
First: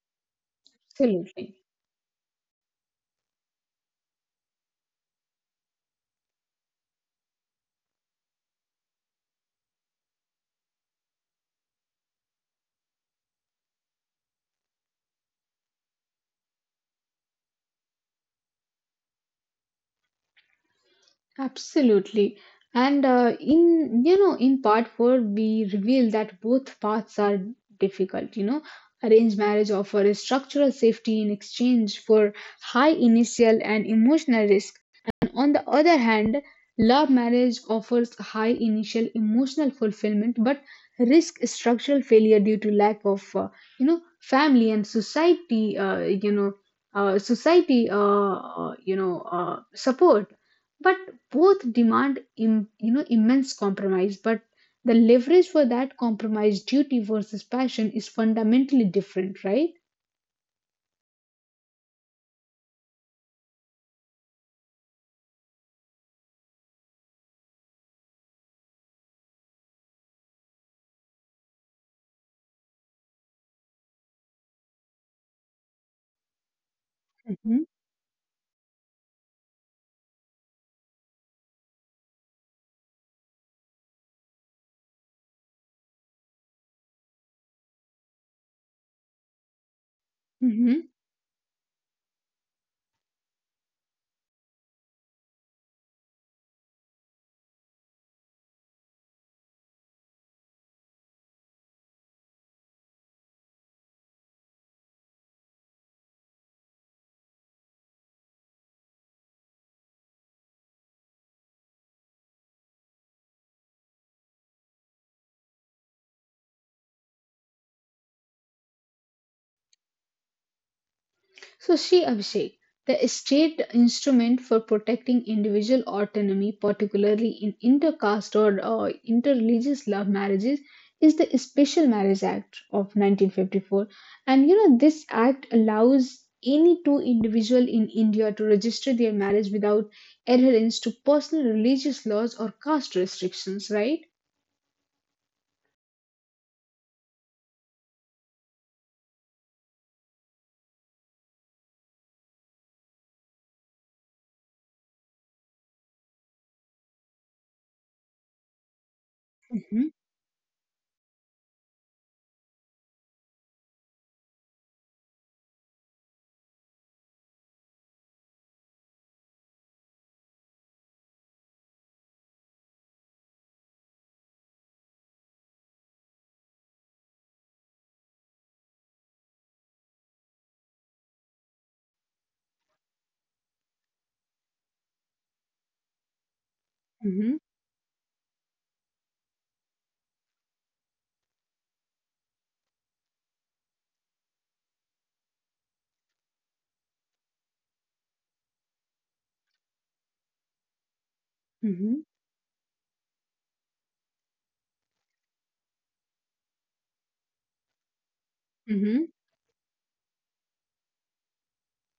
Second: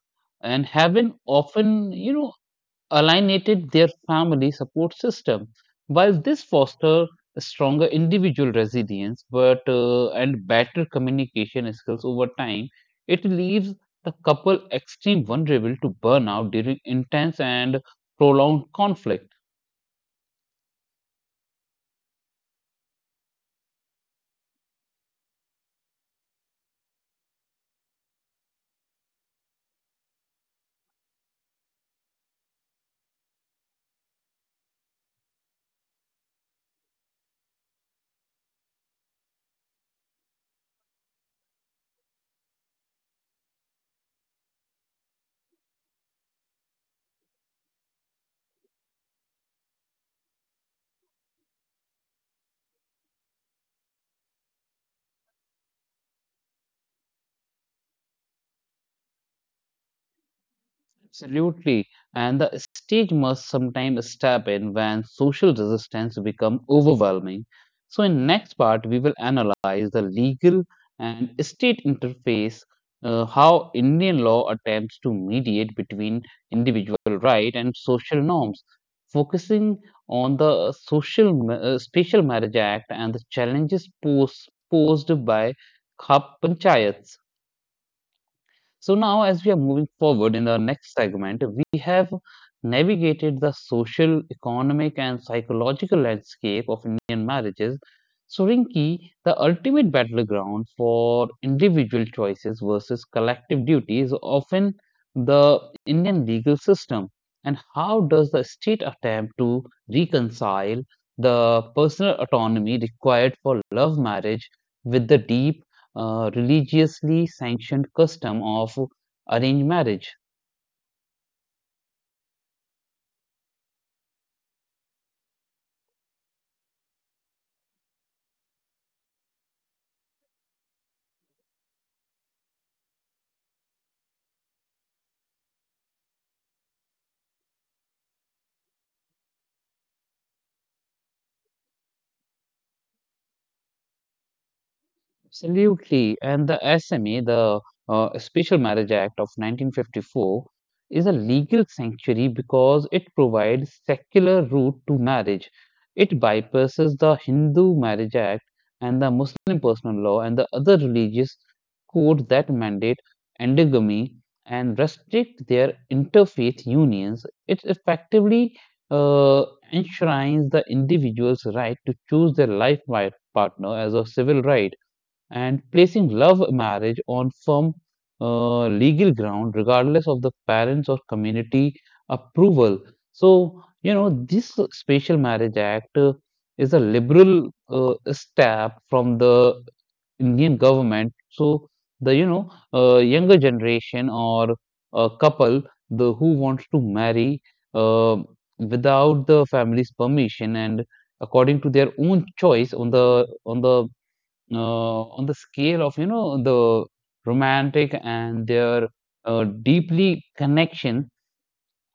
A: and have been
B: Absolutely.
A: often, you know, alienated their family support system. While this foster stronger individual resilience, but and better communication skills over time, it leaves the couple extreme vulnerable to burnout during intense and prolonged conflict.
B: Absolutely. And in you know in part 4 we reveal that both paths are difficult, you know. Arranged marriage offers structural safety in exchange for high initial and emotional risk. And on the other hand, love marriage offers high initial emotional fulfillment but risk structural failure due to lack of you know family and society you know society you know support. But both demand, you know immense compromise but the leverage for that compromise duty versus passion is fundamentally different, right?
A: Absolutely. And the stage must sometimes step in when social resistance become overwhelming. So in next part, we will analyze the legal and state interface, how Indian law attempts to mediate between individual right
B: Mhm.
A: and social norms, focusing on the Special Marriage Act and the challenges posed by Khap Panchayats. So now, as we are moving forward in the next
B: Mhm.
A: segment, we have navigated the social, economic, and psychological landscape of Indian marriages. So, Rinki, the ultimate battleground for individual choices versus collective duty is often the Indian legal system. And how does the state attempt to reconcile the personal autonomy required for love marriage with the deep religiously sanctioned custom of arranged marriage.
B: So, see, Abhishek, the state instrument for protecting individual autonomy, particularly in intercaste or interreligious love marriages, is the Special Marriage Act of 1954. And you know, this act allows any two individual in India to register their marriage without adherence to personal religious laws or caste restrictions, right?
A: Absolutely. And the SMA, the Special Marriage Act of 1954, is a legal sanctuary because it provides secular route to marriage. It bypasses the Hindu Marriage Act and the Muslim
B: hmm
A: Personal Law and the other religious codes that mandate endogamy, and restrict their interfaith unions. It effectively uh, enshrines the individual's right to choose their life partner as a civil right, and placing love marriage on firm legal ground, regardless of the parents or community approval. So, you know, this Special Marriage Act is a
B: hmm
A: liberal step from the Indian government. So, the you know younger generation or a couple the who wants to marry uh, without the family's permission, and according to their
B: hmm
A: own choice on the on the on the scale of, you know, the romantic and their
B: hmm
A: deeply connection,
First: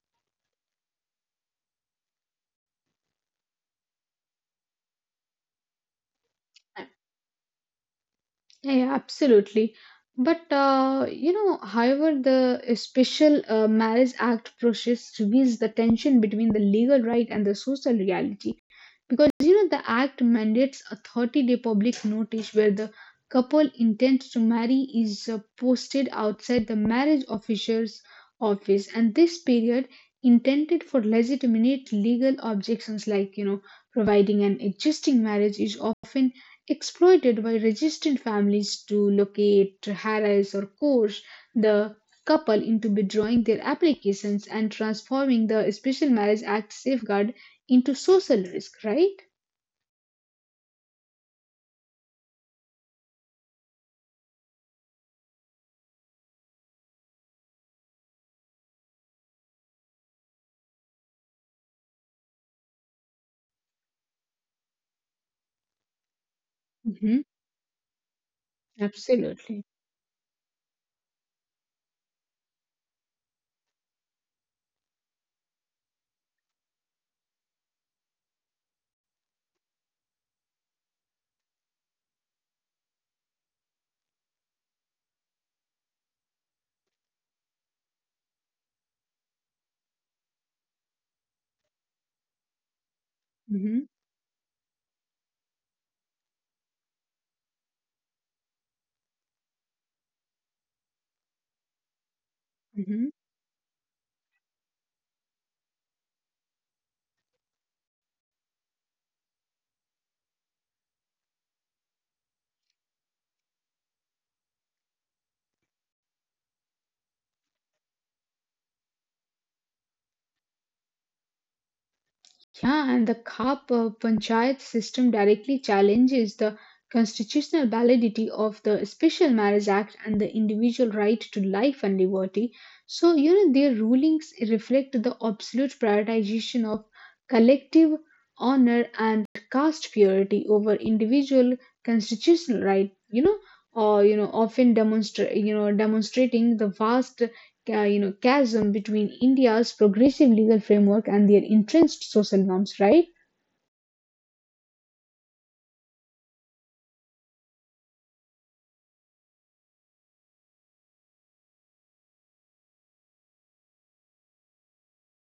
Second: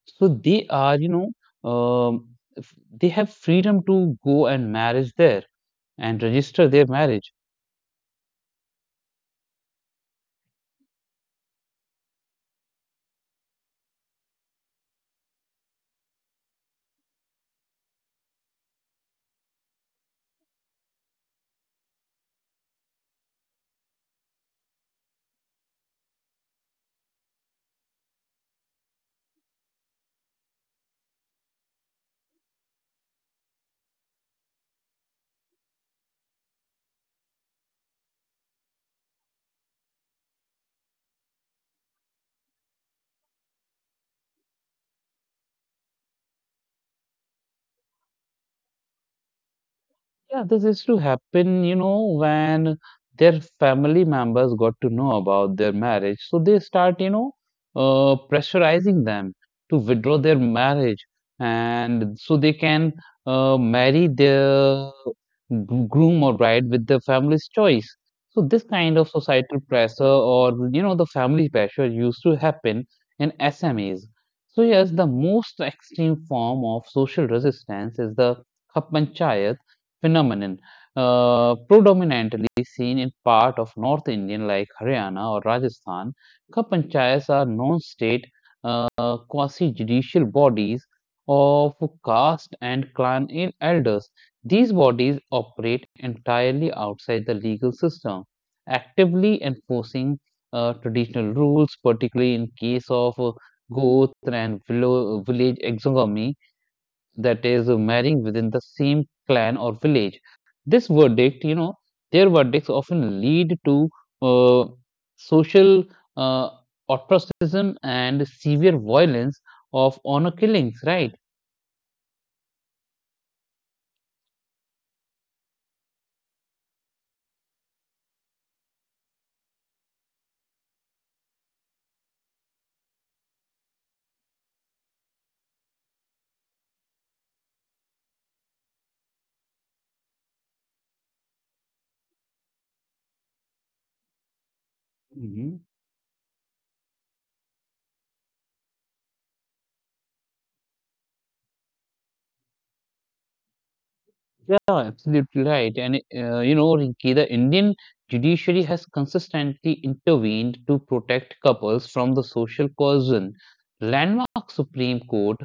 A: so they are you know f- they have freedom to go and marriage there and register their marriage.
B: Yeah, absolutely. But you know, however, the special marriage act process reveals the tension between the legal right and the social reality. Because you know the act mandates a 30-day public notice where the couple intends to marry is posted outside the marriage officer's office and this period intended for legitimate legal objections like you know providing an existing marriage is often exploited by resistant families to locate, harass, or coerce the couple into withdrawing their applications and transforming the Special Marriage Act safeguard into social risk, right?
A: Yeah, this is to happen, you know, when their family members got to know about their marriage. So they start, you know, pressurizing them to withdraw their marriage, and so they can marry their groom or bride with their
B: hmm
A: family's choice. So this kind of societal
B: Absolutely.
A: pressure or, you know, the family pressure used to happen in SMEs. So yes, the most extreme form of social resistance is the Khat panchayat phenomenon, predominantly seen in part of North Indian like Haryana or Rajasthan. Cup panchayats are non-state, quasi-judicial bodies of caste and
B: hmm
A: elders. These bodies operate entirely outside the legal system, actively enforcing traditional rules, particularly in case
B: hmm
A: of goth and village exogamy, that is marrying within the same clan or village. This verdict, you know, Their verdicts often lead to uh, social uh, ostracism and severe violence of honor killings, right?
B: Yeah, and the CAP panchayat system directly challenges the constitutional validity of the Special Marriage Act and the individual right to life and liberty. So, you know, their rulings reflect the absolute prioritization of collective honor and caste purity over individual constitutional right, you know, or, you know, you
A: hmm
B: know, demonstrating the vast you know, chasm between India's progressive legal framework and their entrenched social norms, right?
A: Yeah, absolutely right. And, you know, Rinki, the Indian judiciary has consistently intervened to protect couples from the social coercion. Landmark Supreme Court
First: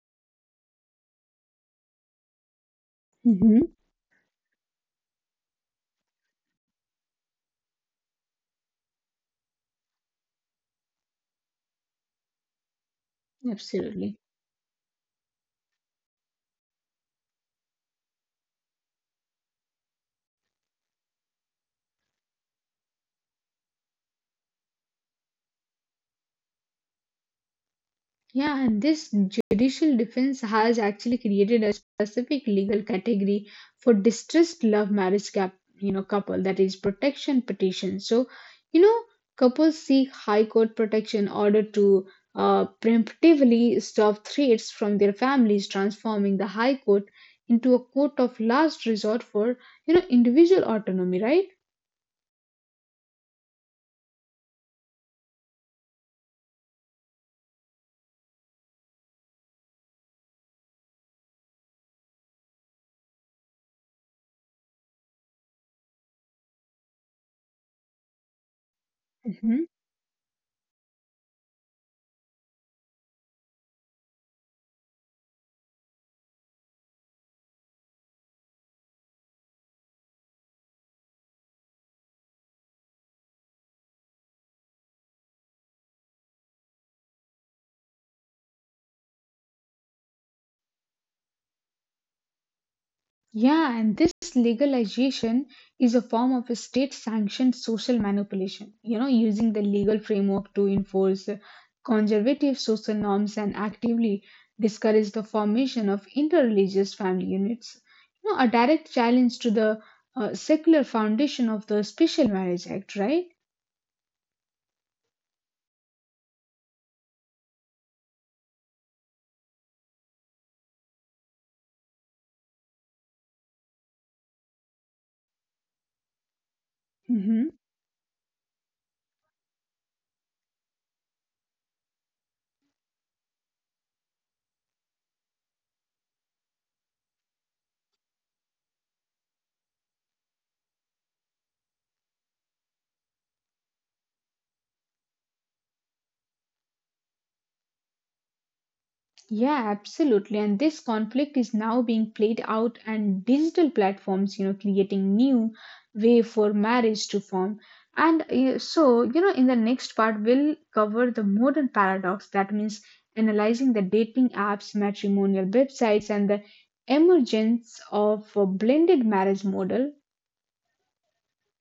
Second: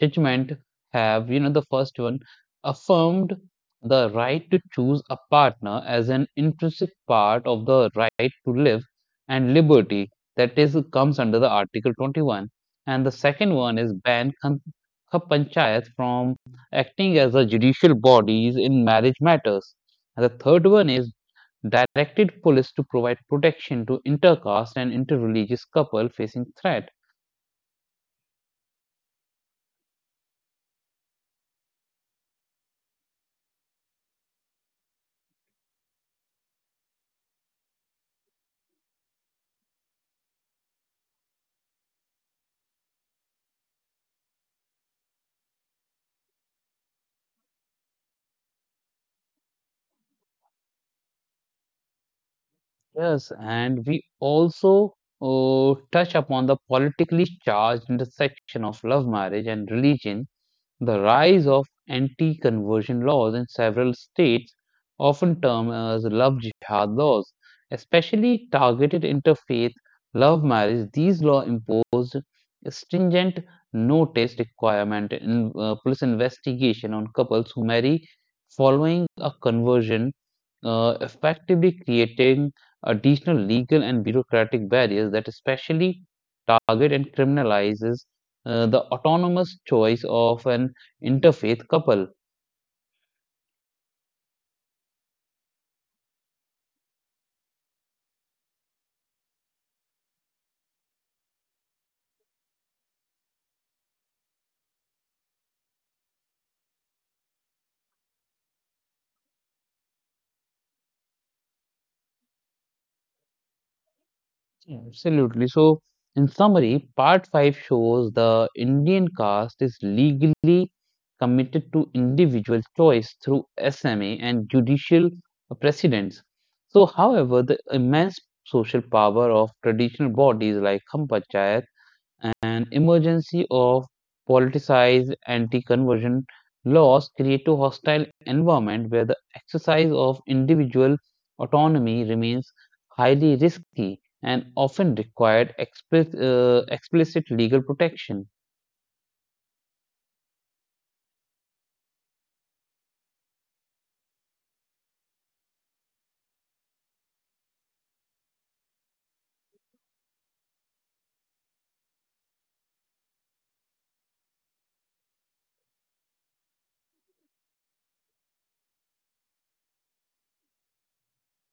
A: judgment have, you know, the first one affirmed
B: hmm
A: the right to choose a partner as an intrinsic part of the right to live and liberty, that is comes under the article 21, and the second one is
B: Absolutely.
A: ban khan panchayat from acting as a judicial bodies in marriage matters, and the third one is directed police to provide protection to intercaste and interreligious couple facing threat.
B: Yeah, and this judicial defense has actually created a specific legal category for distressed love marriage cap, you know, couple that is protection petition. So, you know, couples seek high court protection order to preemptively stop threats from their families, transforming the high court into a court of last resort for you know individual autonomy, right?
A: Yes, and we also touch upon the politically charged intersection of love marriage and religion. The rise of anti conversion laws in several states, often termed as love jihad laws, especially targeted interfaith love marriage. These laws imposed stringent notice requirement in police investigation on couples who marry following a conversion, effectively creating additional legal and bureaucratic barriers that especially target and criminalizes the autonomous choice of an interfaith couple.
B: Yeah, and this legalization is a form of a state sanctioned social manipulation, you know, using the legal framework to enforce conservative social norms and actively discourage the formation of interreligious family units. You know, a direct challenge to the secular foundation of the Special Marriage Act, right?
A: Absolutely. So, in summary, part 5 shows the Indian caste is legally committed to individual choice through SMA and judicial precedents. So, however,
B: hmm
A: the immense social power of traditional bodies like Hum Panchayat and emergency of politicized anti-conversion laws create a hostile environment where the exercise of individual autonomy remains highly risky, and often required explicit legal protection.
B: Yeah, absolutely. And this conflict is now being played out and digital platforms, you know, creating new way for marriage to form. And so, you know, in the next part, we'll cover the modern paradox. That means analyzing the dating apps, matrimonial websites, and the emergence of a blended marriage model.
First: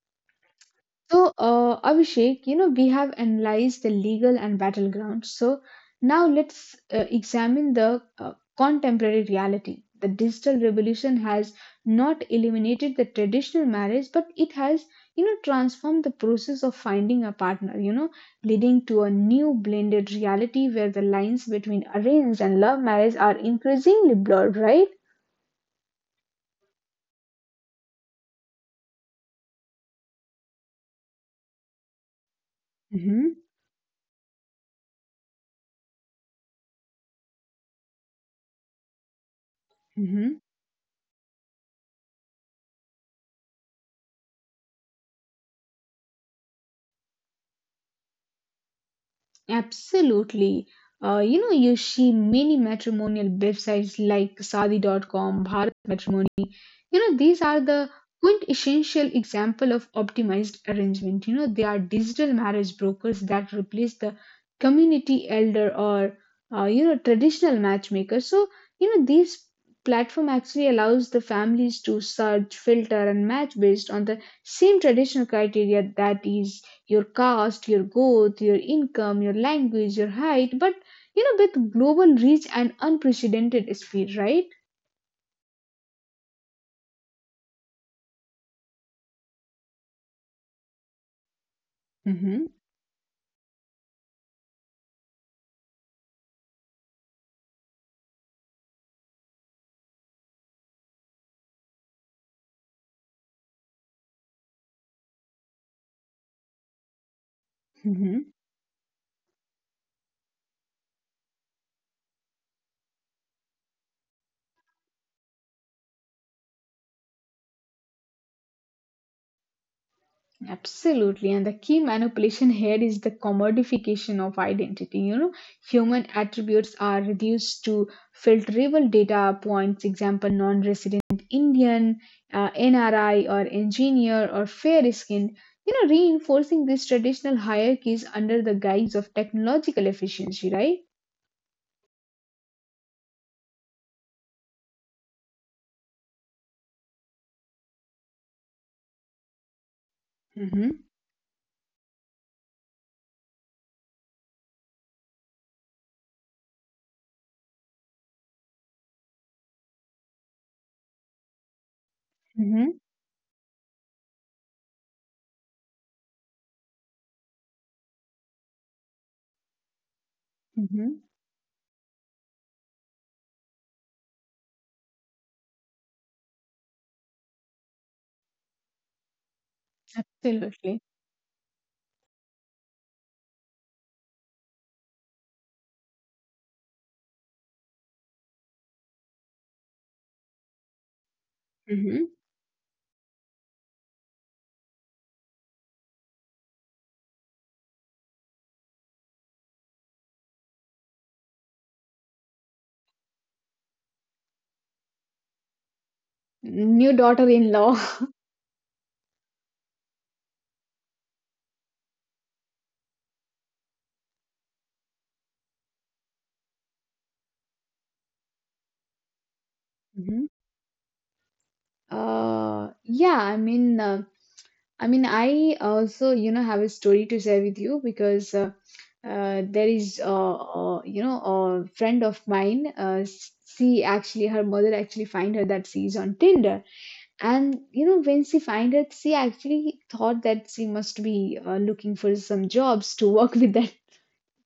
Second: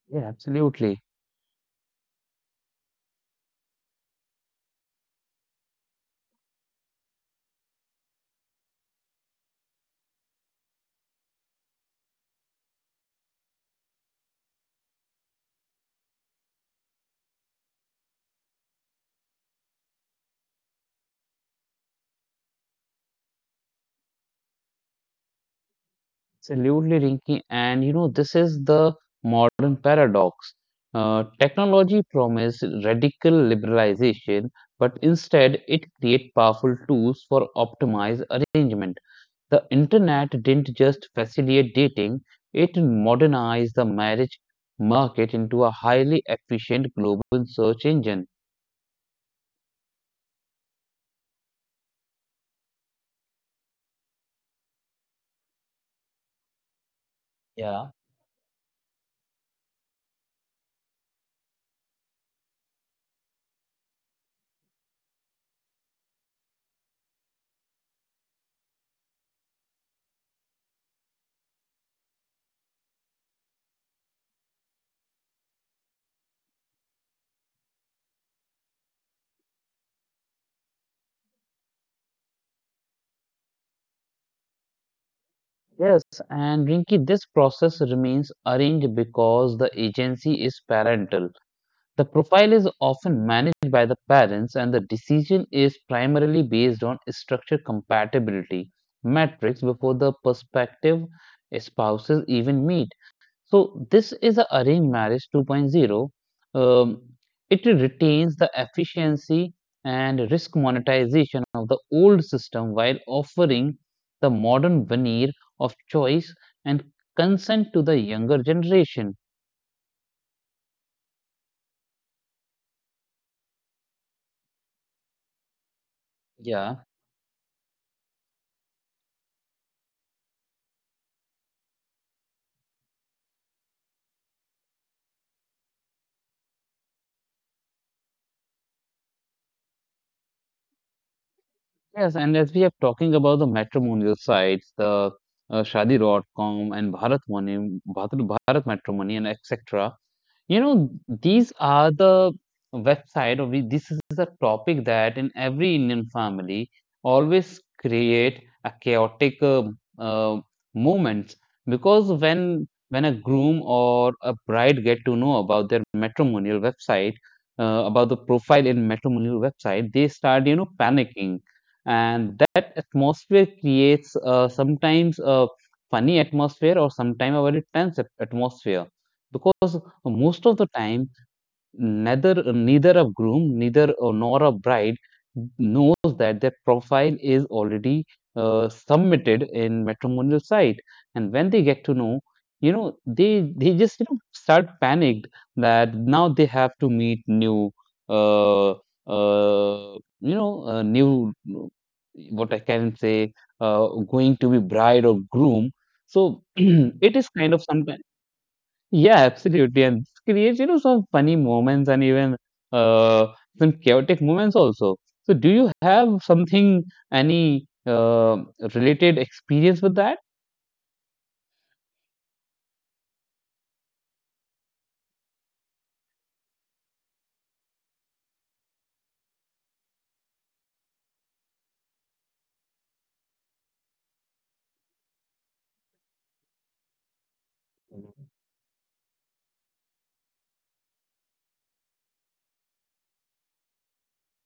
A: Yeah, absolutely.
B: So, Abhishek, you know, we have analyzed the legal and battlegrounds. So, now let's examine the contemporary reality. The digital revolution has not eliminated the traditional marriage, but it has, you know, transformed the process of finding a partner, you know, leading to a new blended reality where the lines between arranged and love marriage are increasingly blurred, right?
A: Absolutely, Rinki. And, you know, this is the modern paradox. Technology promised radical
B: Mm-hmm,
A: liberalization, but instead it created powerful tools for optimized arrangement. The internet
B: mm-hmm.
A: didn't just facilitate dating, it modernized the marriage market into a highly efficient global search engine.
B: Absolutely. You know, you see many matrimonial websites like Sadi.com, Bharat Matrimony, you know these are
A: Yeah.
B: the quintessential example of optimized arrangement you know they are digital marriage brokers that replace the community elder or you know traditional matchmaker so you know these platform actually allows the families to search filter and match based on the same traditional criteria that is your caste your growth your income your language your height but you know with global reach and unprecedented speed, right?
A: Yes, and Rinki, this process remains arranged because the agency is parental. The
B: Mm-hmm.
A: profile is often managed by the parents, and the decision is primarily based on structure compatibility metrics before the prospective spouses even meet. So, this is a arranged marriage 2.0. Um, it retains the efficiency and risk monetization of the old system, while offering the modern veneer of choice and consent to the younger generation.
B: Absolutely. And the key manipulation here is the commodification of identity. You know, human attributes
A: Yeah.
B: are reduced to filterable data points, example, non resident Indian, NRI, or engineer, or fair skinned. You know, reinforcing these traditional hierarchies under the guise of technological efficiency, right?
A: Yes, and as we are talking about the matrimonial sites, the shadi.com and Bharat Matrimony, and etc. You
B: Mm-hmm,
A: know, these are the this is a topic that in every Indian family always create a chaotic uh, moment, because when
B: mm-hmm,
A: a groom or a bride get to know about their matrimonial website, about the profile in matrimonial website, they start, you know,
B: mm-hmm.
A: panicking, and that atmosphere creates sometimes a funny atmosphere or sometimes a very tense atmosphere, because most of the
B: Absolutely.
A: time neither a groom neither nor a bride knows that their profile is already submitted in matrimonial site, and when they get to
B: Mm-hmm.
A: know, you know, they just, you know, start panicked, that now they have to meet new uh, uh, new, what I can say, uh, going to be bride or groom, so
B: New
A: it
B: daughter
A: is
B: in
A: kind of
B: law.
A: some. Yeah, absolutely. And it creates, you know, some funny moments and even uh, some chaotic moments also. So, do you have something, any related experience with that?
B: Mhm. Uh, yeah, I mean, uh, I mean, I also, you know, have a story to share with you because there is, you know, a friend of mine. She actually, her mother actually find her that she's on Tinder, and you know, when she find it, she actually thought that she must be looking for some jobs to work with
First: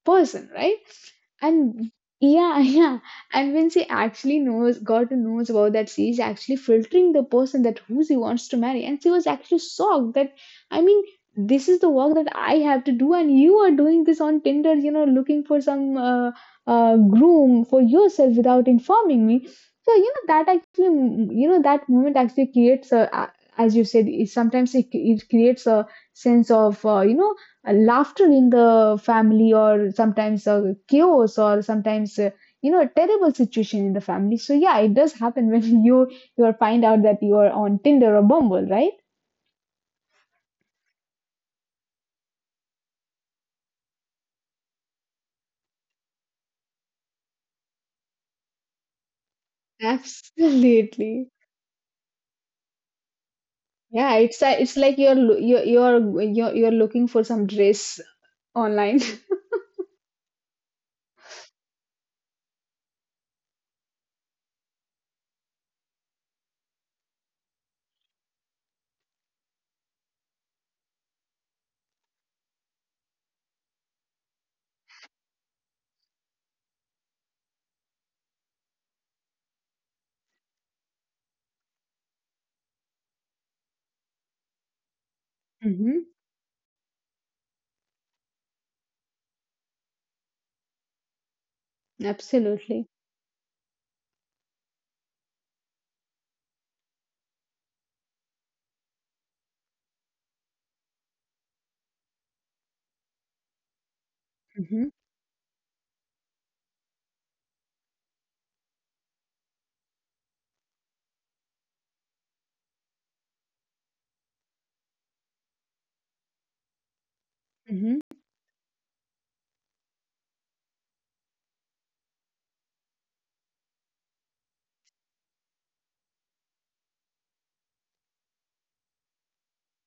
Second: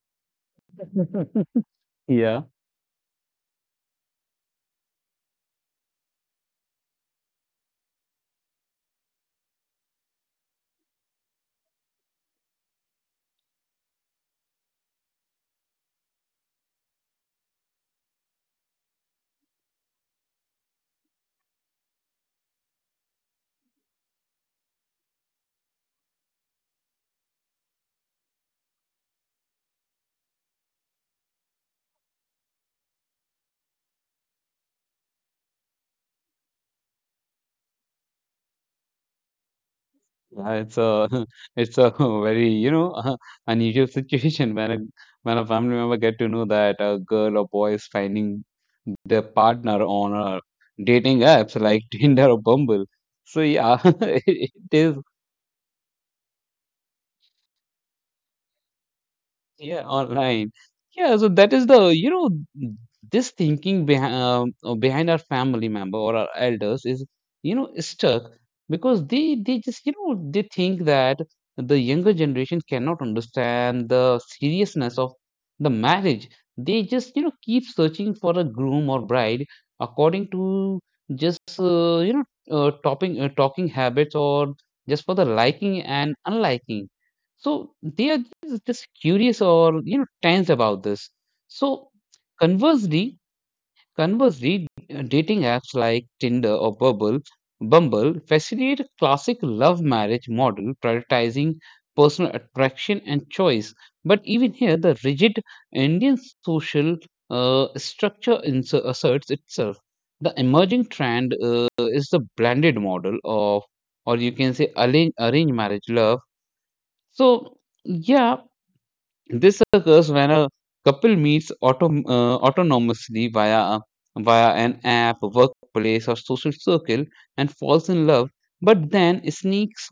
B: person, right? And
A: Yeah,
B: yeah, yeah. And when she actually knows, got to knows about that, she is actually filtering the person that who she wants to marry. And she was actually shocked that, I mean, this is the work that I have to do, and you are doing this on Tinder, you know, looking for some groom for yourself without informing me. So you know that actually, you know, that moment actually creates as you said, sometimes it creates a sense of you know laughter in the family or sometimes chaos or sometimes you know a terrible situation in the family so yeah it does happen when you are find out that you are on tinder or bumble, right?
A: yeah, it's a it's a very, you know, unusual situation when a family member get to know that a girl or boy is finding their partner on a dating
B: Absolutely.
A: apps like Tinder or Bumble. So yeah,
B: Yeah
A: it
B: it's
A: is.
B: it's like you're looking for some dress online.
A: Yeah, online. Yeah, so that is this thinking behind our family member or our elders is, stuck because they just, they think that the younger generation cannot understand the seriousness of the marriage. They just, keep searching for a groom or bride according to just talking habits or just for the liking and
B: hmm
A: unliking. So they are just curious or tense about this. So
B: Absolutely.
A: conversely, conversely, dating apps like Tinder or Bumble facilitate a classic love marriage model, prioritizing personal attraction and choice. But even here, the
B: hmm
A: rigid Indian social structure asserts itself. The emerging trend is the blended model of, or you can say arranged marriage love. So
B: hmm
A: yeah, this occurs when a couple meets autonomously via an app, workplace, or social circle, and falls in love, but then sneaks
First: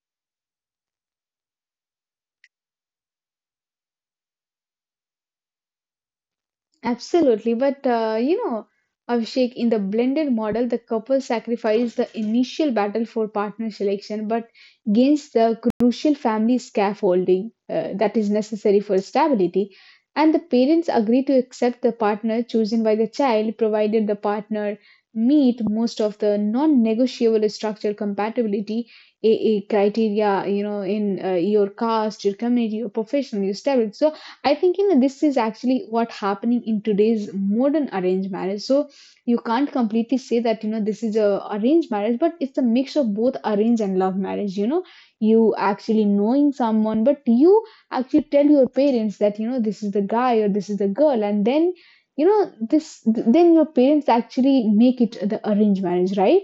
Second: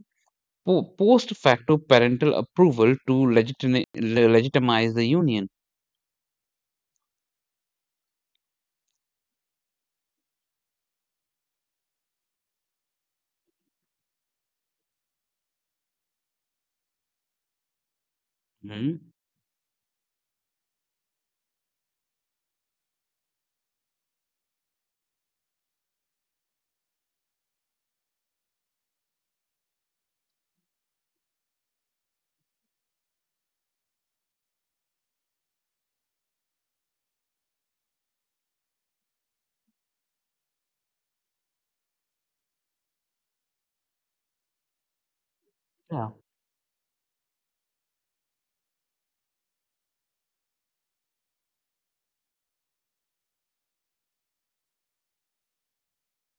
A: post facto parental approval to legitimize the union.
B: Absolutely, but you know, Abhishek, in the blended model, the couple sacrifice the initial battle for partner selection but gains the crucial family scaffolding that is necessary for
A: Mhm.
B: stability. And the parents agree to accept the partner chosen by the child provided the partner meet most of the non-negotiable structural compatibility a criteria you know in your caste your community your profession your stability so I think you know this is actually what happening in today's modern arranged marriage. So you can't completely say that this is a arranged marriage, but it's a mix of both arranged and love marriage. You know, you actually knowing someone, but you actually tell your parents that this is the guy or this is the girl, and then this then your parents actually make it the arranged marriage, right?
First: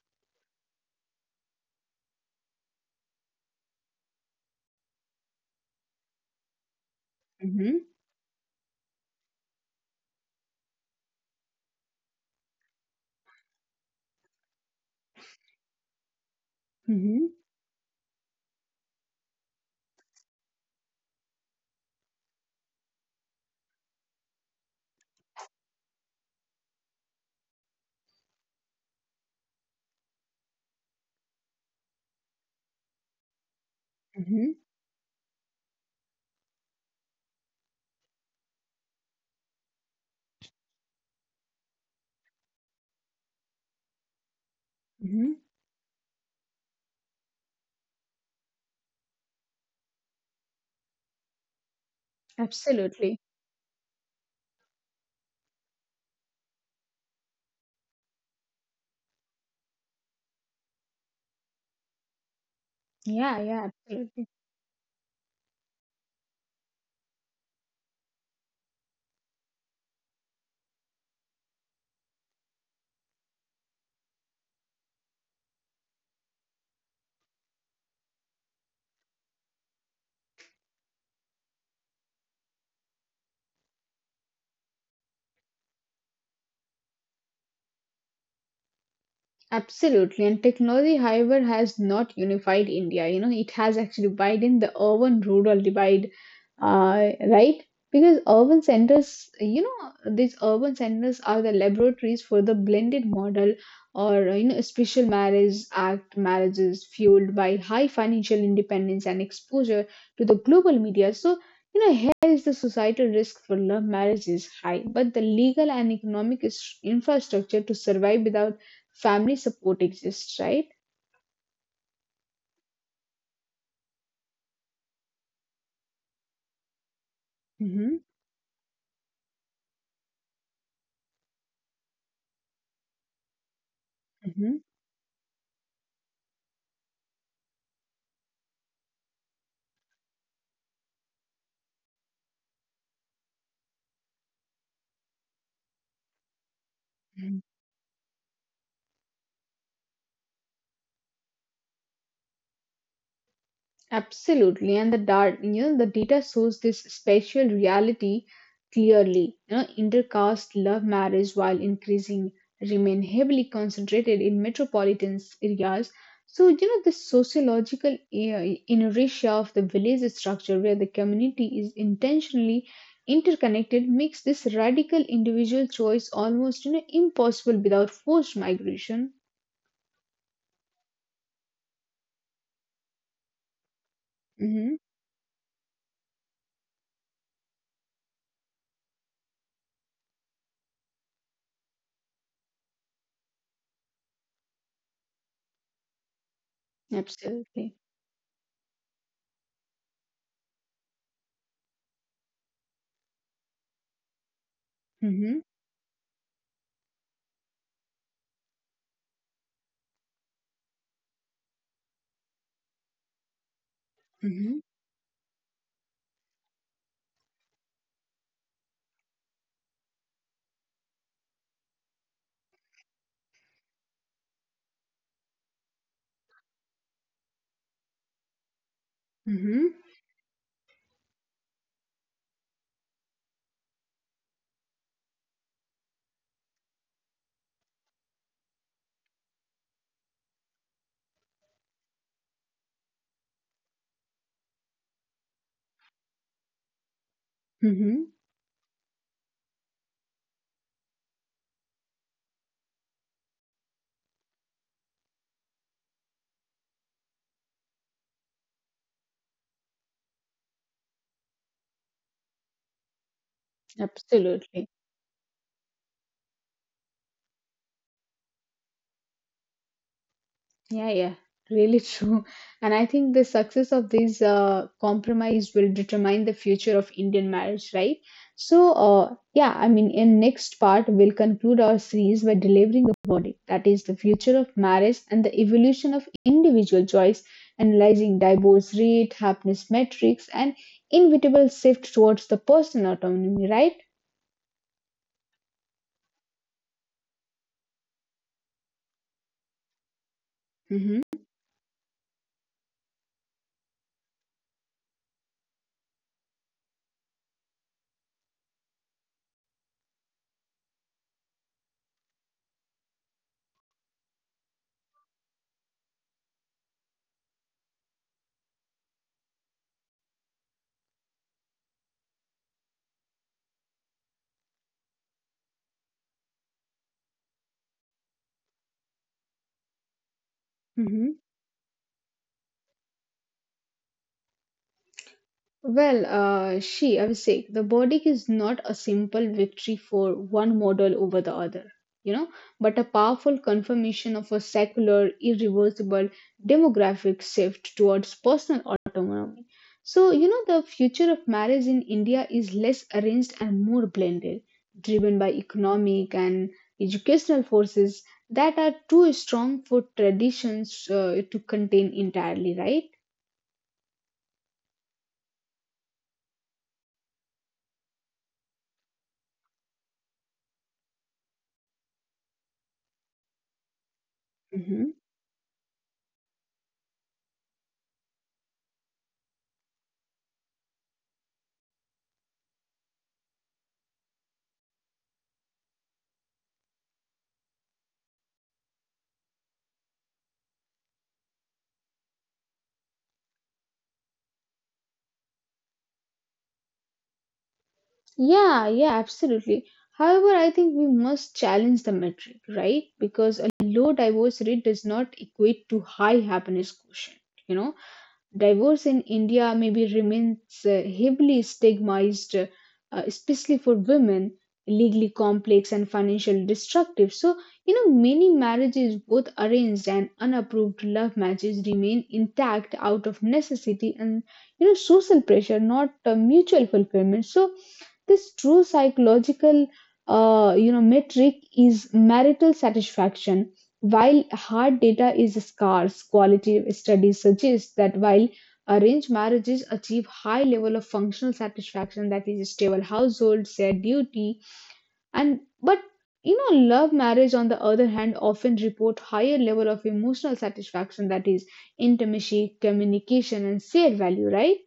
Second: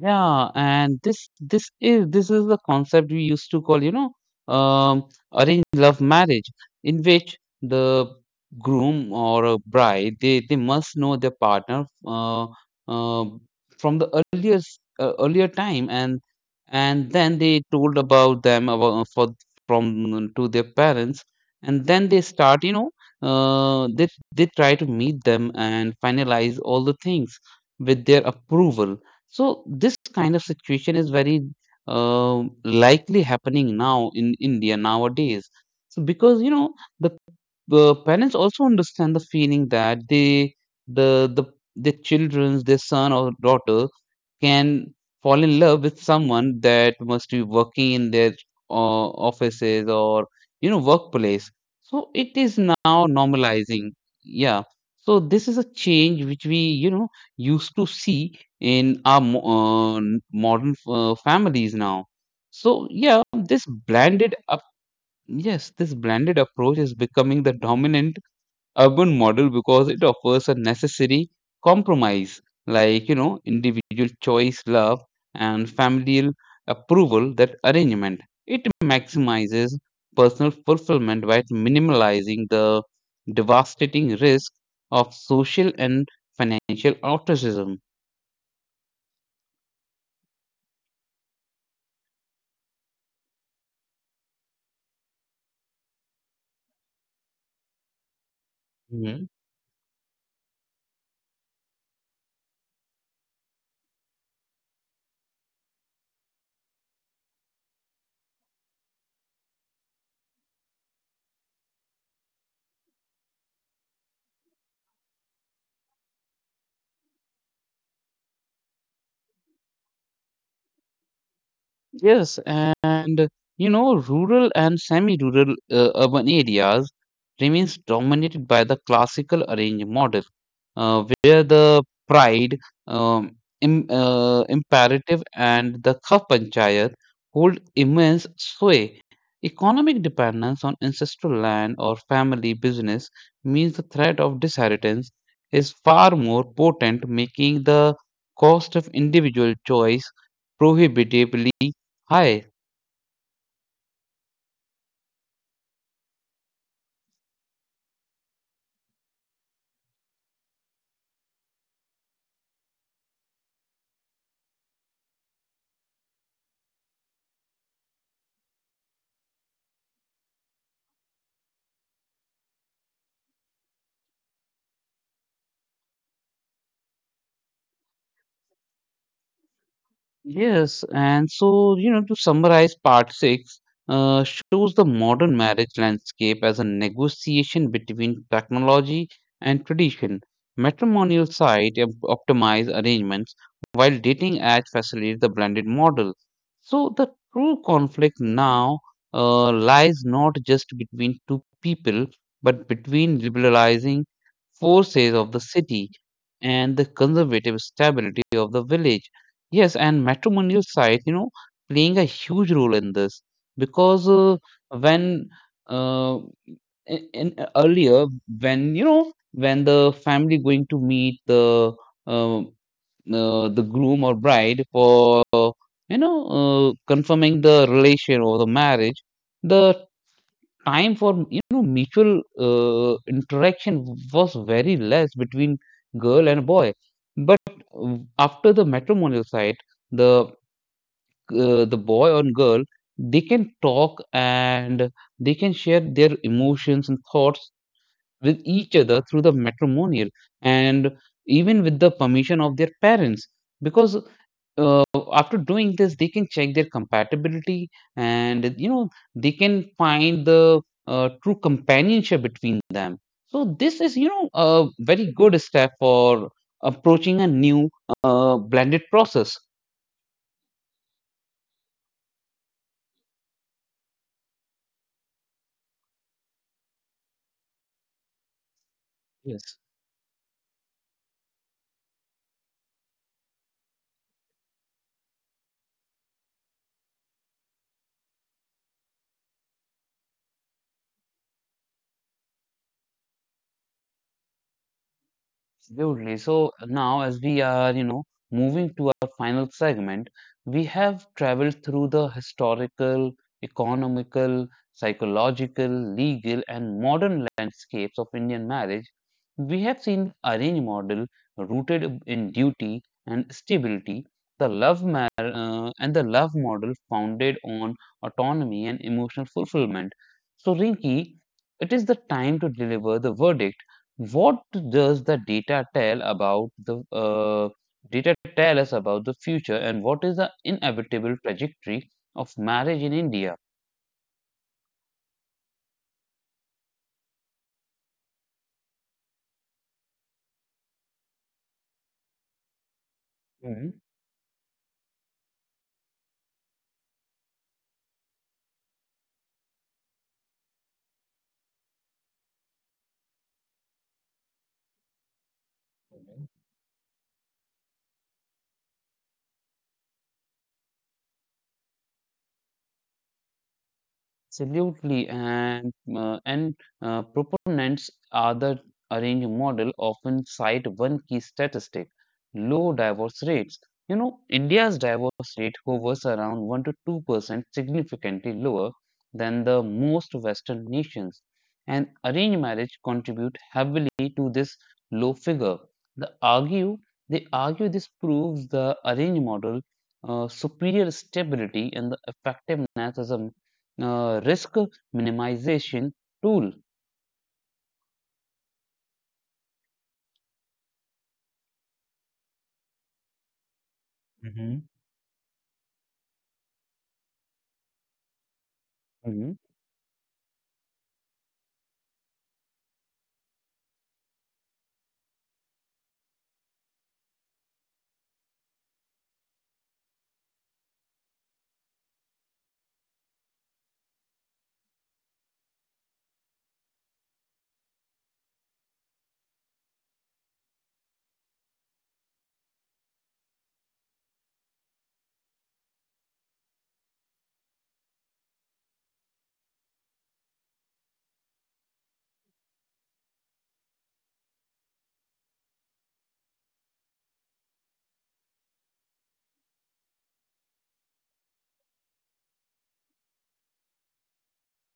A: Yeah, and this is the concept we used to call, um, arranged love marriage, in which
B: Mm-hmm.
A: the groom or a bride they must know their partner uh, from the earlier time, and
B: Mm-hmm.
A: then they told about them about for from to their parents, and then they start, uh, they they try to meet them and finalize all the things with their approval. So this kind of situation is very likely happening now in
B: Mm-hmm.
A: India nowadays. So because the parents also understand the feeling that they the their children, their son or daughter can
B: Mm-hmm.
A: fall in love with someone that must be working in their offices or workplace. So it is now
B: Absolutely.
A: normalizing. Yeah, so this is a change which we used to see in our modern families now. So yeah.
B: Yeah.
A: this
B: Yeah.
A: blended
B: Absolutely.
A: up Yes, this blended approach is becoming the dominant urban model because it offers a necessary compromise, like individual choice, love, and familial approval. That arrangement, it maximizes personal fulfillment while minimalizing the devastating risk of social and financial ostracism.
B: Absolutely, and technology, however, has not unified India. You know, it has actually widened the urban rural divide right? Because urban centers, you know, these urban centers are the laboratories for the blended model or, you know, special marriage act marriages fueled by high financial independence and exposure to the global media. So, you know, here is the societal risk for love marriage is high, but the legal and economic infrastructure to survive without family support exists, right?
A: Yes, and rural and semi-rural urban areas remains
B: Mm-hmm,
A: dominated by the classical arranged model, where the pride, um, im
B: mm-hmm,
A: imperative, and the kaf panchayat hold immense sway. Economic dependence on ancestral land or family business means the threat of disheritance is far more potent,
B: mm-hmm.
A: making the cost of individual choice prohibitively. Hi.
B: Absolutely, and the data, you know, the data shows this spatial reality clearly. You know, intercaste love marriage, while increasing, remain heavily concentrated in metropolitan areas. So, you know, the sociological inertia of the village structure, where the community is intentionally interconnected, makes this radical individual choice almost, you know, impossible without forced migration.
A: Yes, and so, to summarize part six, shows the
B: Hmm.
A: modern marriage landscape as a negotiation between technology and tradition. Matrimonial site optimize arrangements while dating ads facilitate the blended model. So the true
B: Absolutely.
A: conflict now lies not just between two people, but between liberalizing forces of the
B: Hmm.
A: city and the conservative stability of the village. Yes, and matrimonial site, playing a huge role in this because uh,
B: Hmm.
A: when uh, in, in earlier, when you know when the family going to meet uh, uh, the groom or bride for confirming the relation or the marriage, the
B: Hmm.
A: time for mutual interaction was very less between girl and boy. But after the matrimonial site, the the boy or girl, they can talk and they can share their emotions and thoughts
B: Hmm.
A: with each other through the matrimonial, and even with the permission of their parents, because uh, after doing this they can check their compatibility and they can find the true companionship between them. So this is a
B: Absolutely.
A: very good step for approaching a new blended process.
B: Yeah, yeah. Really true. And I think the success of this compromise will determine the future of Indian marriage, right? So,
A: Yes.
B: yeah, I mean, in next part, we'll conclude our series by delivering the verdict, that is, the future of marriage and the evolution of individual choice, analyzing divorce rate, happiness metrics, and inevitable shift towards the personal autonomy, right?
A: Absolutely. So now, as we are, moving to our final segment, we have
B: Mm-hmm.
A: traveled through the historical, economical, psychological, legal, and modern landscapes of Indian marriage. We have seen the arranged model rooted in duty and stability, the love mar and the love model founded on autonomy and emotional fulfillment. So, Rinki, it is the time to deliver the verdict. What does the data tell about the data tell us about the future, and what is the inevitable
B: Mm-hmm.
A: trajectory of marriage in India?
B: Well, I was saying, the verdict is not a simple victory for one model over the other, you know, but a powerful confirmation of a secular, irreversible demographic shift towards personal autonomy. So, you know, the future of marriage in India is less arranged and more blended, driven by economic and educational forces that are too strong for traditions to contain entirely, right?
A: Absolutely, and proponents are the arrange model often cite one key statistic: low divorce rates. You know, India's
B: Mm-hmm.
A: divorce rate hovers around 1 to 2%, significantly lower than the most Western nations. And arranged marriage contribute heavily to this low figure. They argue they argue this proves the arranged model superior stability and the effectiveness as a risk minimization tool.
B: Yeah, yeah, absolutely. However, I think we must challenge the metric, right? Because a low divorce
A: Hmm.
B: rate does not equate to high happiness quotient, you know? Divorce in
A: Mhm.
B: India maybe remains heavily stigmatized, especially for women, legally complex and financially destructive. So, you know, many marriages, both arranged and unapproved love matches, remain intact out of necessity and, you know, social pressure, not mutual fulfillment. So, this true psychological you know metric is marital satisfaction. While hard data is scarce, qualitative studies suggest that while arranged marriages achieve high level of functional satisfaction, that is stable household, shared duty, and but you know, love marriage on the other hand often report higher level of emotional satisfaction, that is intimacy, communication, and shared value, right?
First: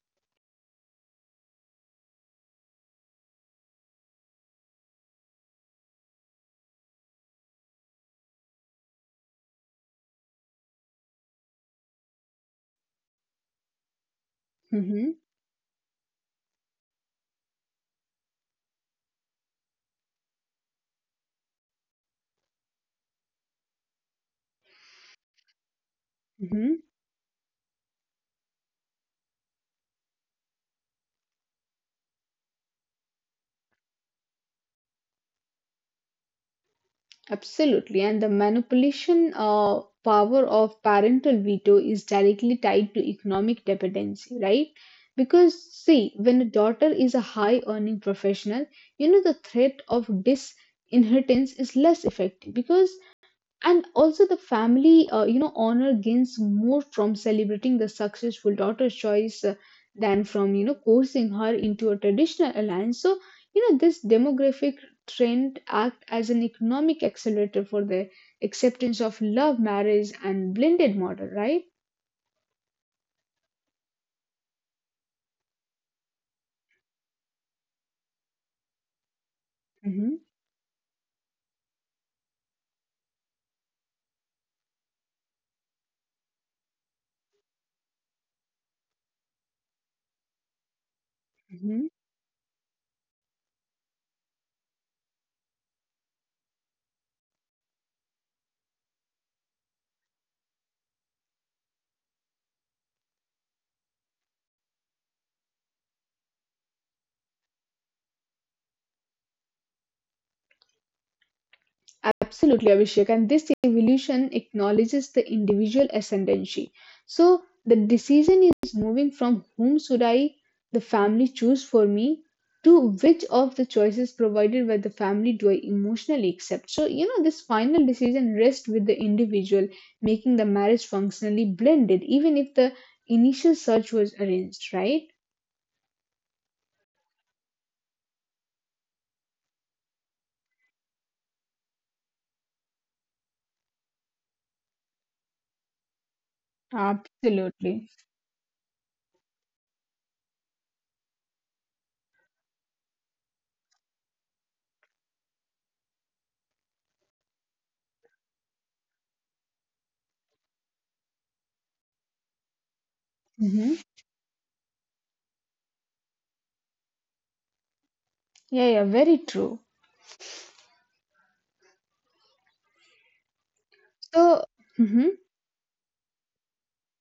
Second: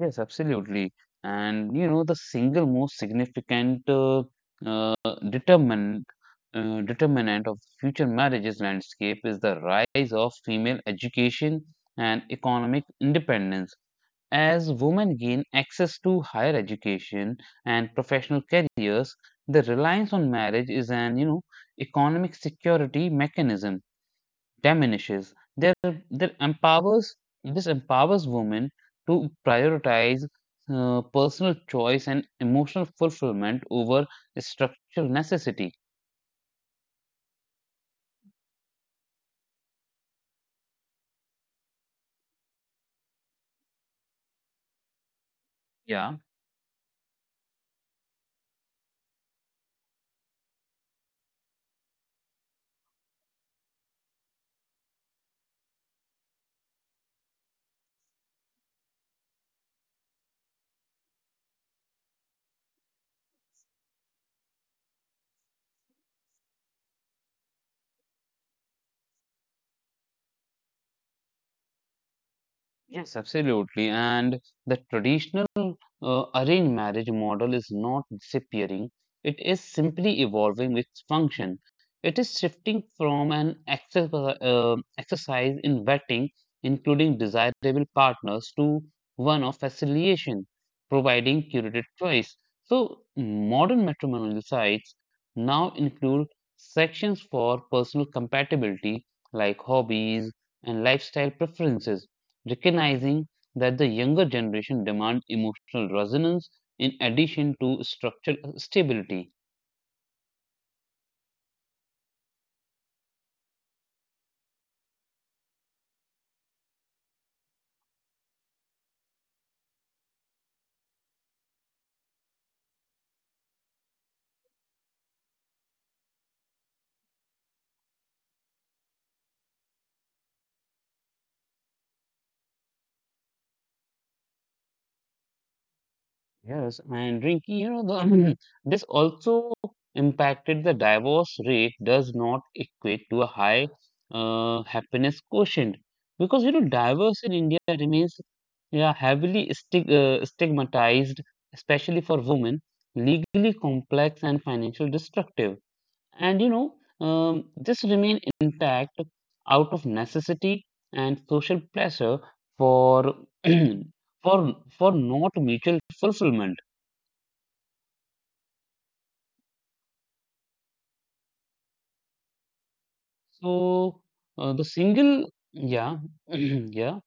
A: Yes, absolutely. And the single most significant uh, determinant determinant of future marriages landscape is the rise of female education and economic independence. As women
B: Hmm.
A: gain access to higher education and professional careers, the reliance on marriage is an economic security mechanism diminishes. There
B: Hmm.
A: empowers This empowers women to prioritize personal choice and emotional fulfillment over structural necessity.
B: Absolutely, and the manipulation power of parental veto is directly tied to economic dependency, right? Because,
A: Yeah.
B: see, when a daughter is a high earning professional, you know, the threat of disinheritance is less effective, because and also the family you know honor gains more from celebrating the successful daughter's choice than from you know coercing her into a traditional alliance. So you know this demographic trend act as an economic accelerator for the acceptance of love marriage and blended model, right?
A: Yes, absolutely. And the traditional arranged marriage model is not disappearing, it is simply
B: Hmm.
A: evolving its function. It is shifting from an exercise in vetting, including desirable partners, to one of facilitation, providing curated choice. So, modern matrimonial sites now include sections for personal compatibility, like hobbies and lifestyle preferences, recognizing that the younger generation demand emotional resonance in addition to structural stability.
B: Absolutely, Abhishek. And this evolution acknowledges the individual ascendancy. So the decision is moving from whom should I, the family, choose for me to which of the choices provided by the family do I emotionally accept. So, you know, this final decision rests with the individual, making the marriage functionally blended, even if the initial search was arranged, right?
A: Yes, and Rinky, this also impacted the divorce rate does not equate to a high happiness quotient, because divorce in India
B: Absolutely.
A: remains, yeah, heavily stigmatized, especially for women, legally complex and financially destructive. And this remain intact out of necessity and social pressure, for
B: Hmm.
A: for not mutual fulfillment.
B: Yeah, yeah, very true.
A: So
B: So,
A: the
B: mhm.
A: single yeah. Yeah.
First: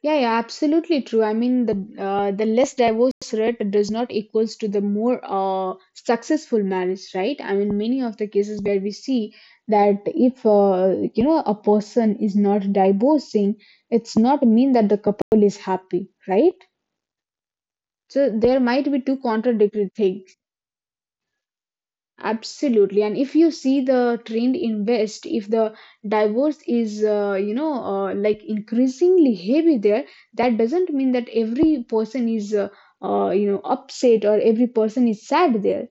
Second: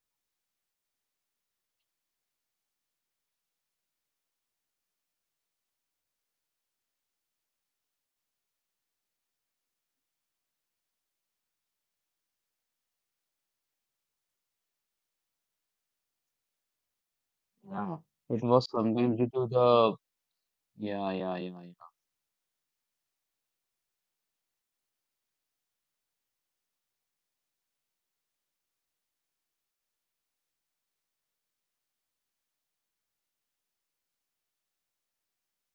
B: Yeah, yeah, absolutely true. I mean, the less divorce rate does not equals to the more successful marriage, right? I mean, many of the cases where we see that if you know a person is not divorcing, it's not mean that the couple is happy, right?
A: Yeah.
B: So
A: it
B: there
A: was
B: might be two
A: something due to
B: contradictory
A: the
B: things.
A: Yeah, yeah, yeah, yeah.
B: Absolutely, and if you see the trend in west, if the divorce is you know like increasingly heavy there, that doesn't mean that every person is you know upset, or every person is sad there.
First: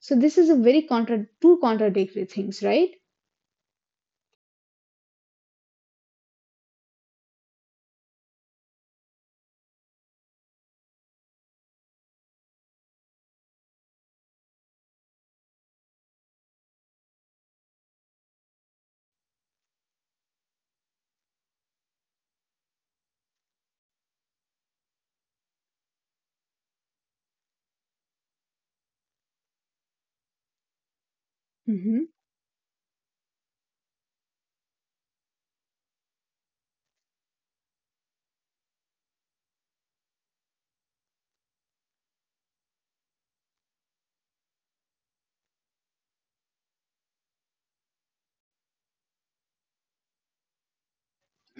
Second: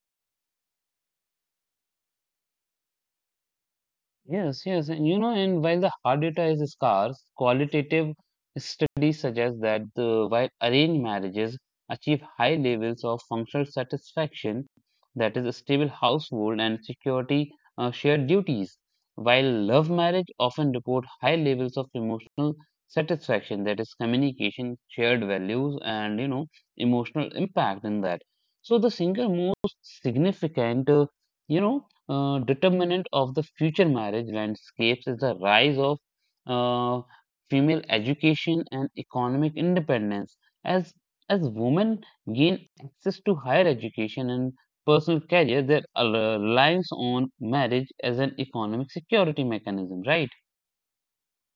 B: So this is a very contra two contradictory things, right?
A: Yes, yes. And while the hard data is scarce, qualitative studies suggest that while arranged marriages achieve high levels of functional satisfaction, that is, a stable household and security, shared duties, while love marriage often report high levels of emotional satisfaction, that is, communication, shared values, and emotional impact in that. So the single most significant, you know
B: Hmm.
A: determinant of the future marriage landscapes is the rise of uh, female education and economic independence. As as women gain access to higher education and personal career, their reliance on marriage as an economic security mechanism, right?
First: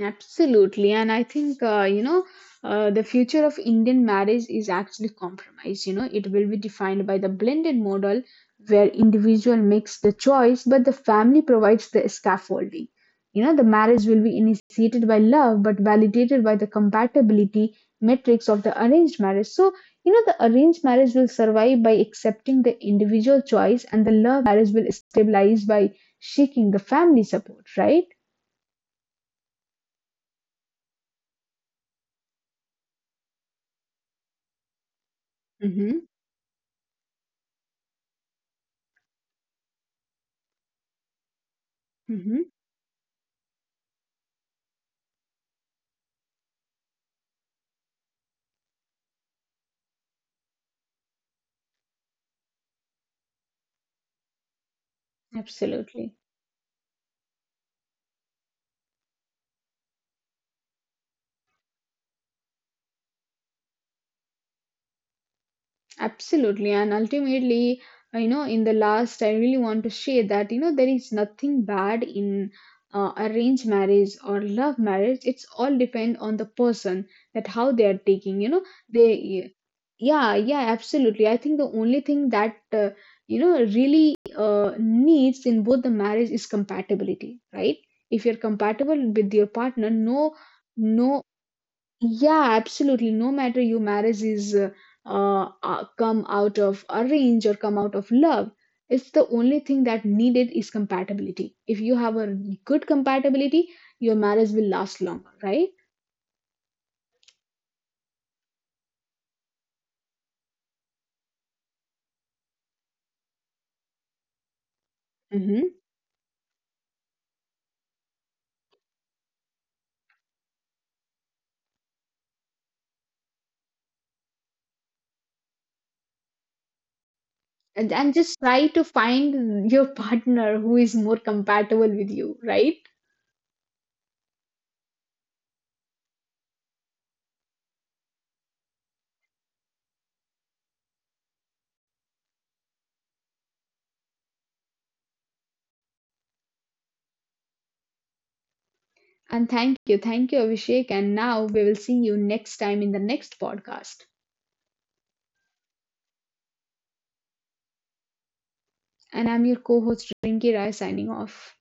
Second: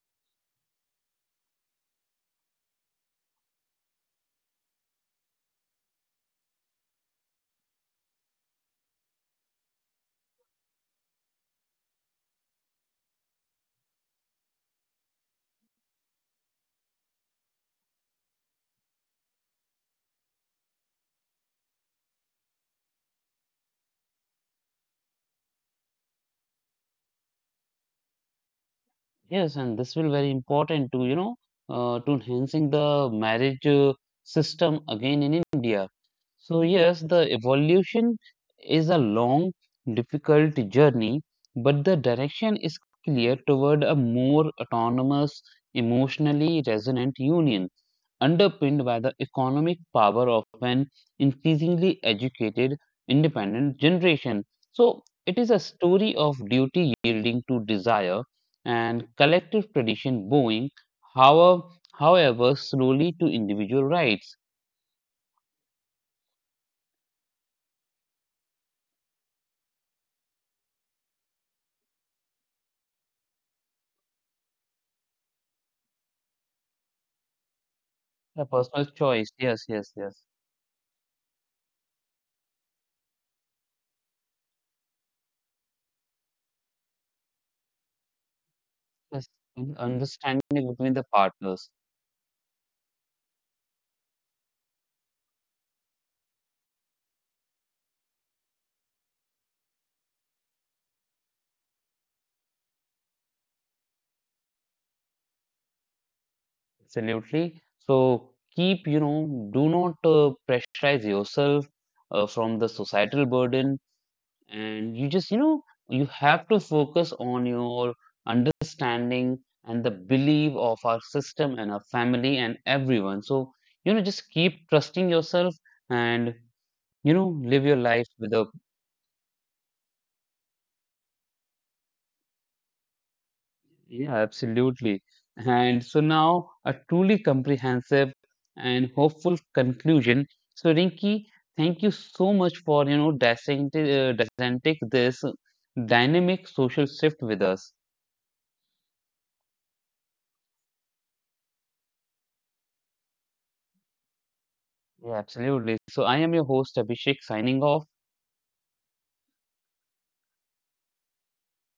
B: Absolutely, and I think you know the future of Indian marriage is actually compromise. You know, it will be defined by the blended model where individual makes the choice, but the family provides the scaffolding. You know, the marriage will be initiated by love, but validated by the compatibility metrics of the arranged marriage. So, you know, the arranged marriage will survive by accepting the individual choice, and the love marriage will stabilize by shaking the family support. Right?
A: Yes, and this will very important to to enhancing the marriage system again in India.
B: Mm-hmm.
A: So yes, the evolution is a long, difficult journey, but the
B: Mm-hmm.
A: direction is clear toward a more autonomous, emotionally resonant union underpinned by the economic power of an increasingly educated, independent generation. So, it is a
B: Absolutely.
A: story of duty yielding to desire and collective tradition bowing, however, however slowly, to individual rights.
B: Absolutely. And ultimately, you know, in the last, I really want to share that, you know, there is nothing bad in arranged marriage or love marriage. It's all depend on the person, that how they are taking,
A: A
B: you know,
A: personal choice,
B: they,
A: yes, yes, yes.
B: yeah, yeah, absolutely. I think the only thing that, you know, really needs in both the marriage is compatibility, right? If you're compatible
A: Yes,
B: with your
A: and
B: partner, no,
A: understanding between the
B: no.
A: partners,
B: Yeah, absolutely. No matter your marriage is come out of arrange or come out of love, it's the only thing that needed is compatibility. If you have a good compatibility, your marriage will last longer, right?
A: absolutely. So, keep, do not pressurize yourself from the societal burden, and you just
B: Hmm.
A: you have to focus on your understanding and the belief of our system and our family and everyone. So just keep trusting yourself, and live your
B: And
A: life
B: just
A: with a,
B: try to find your partner who is more compatible with you, right?
A: yeah, absolutely. And so now, a truly comprehensive and hopeful conclusion. So Rinki, thank you so much for dissecting this dynamic social shift with us.
B: And thank you, Abhishek. And now we will see you next time in the next podcast.
A: Yeah, absolutely. So I am your host Abhishek signing off.
B: And I'm your co-host Rinki Rai signing off.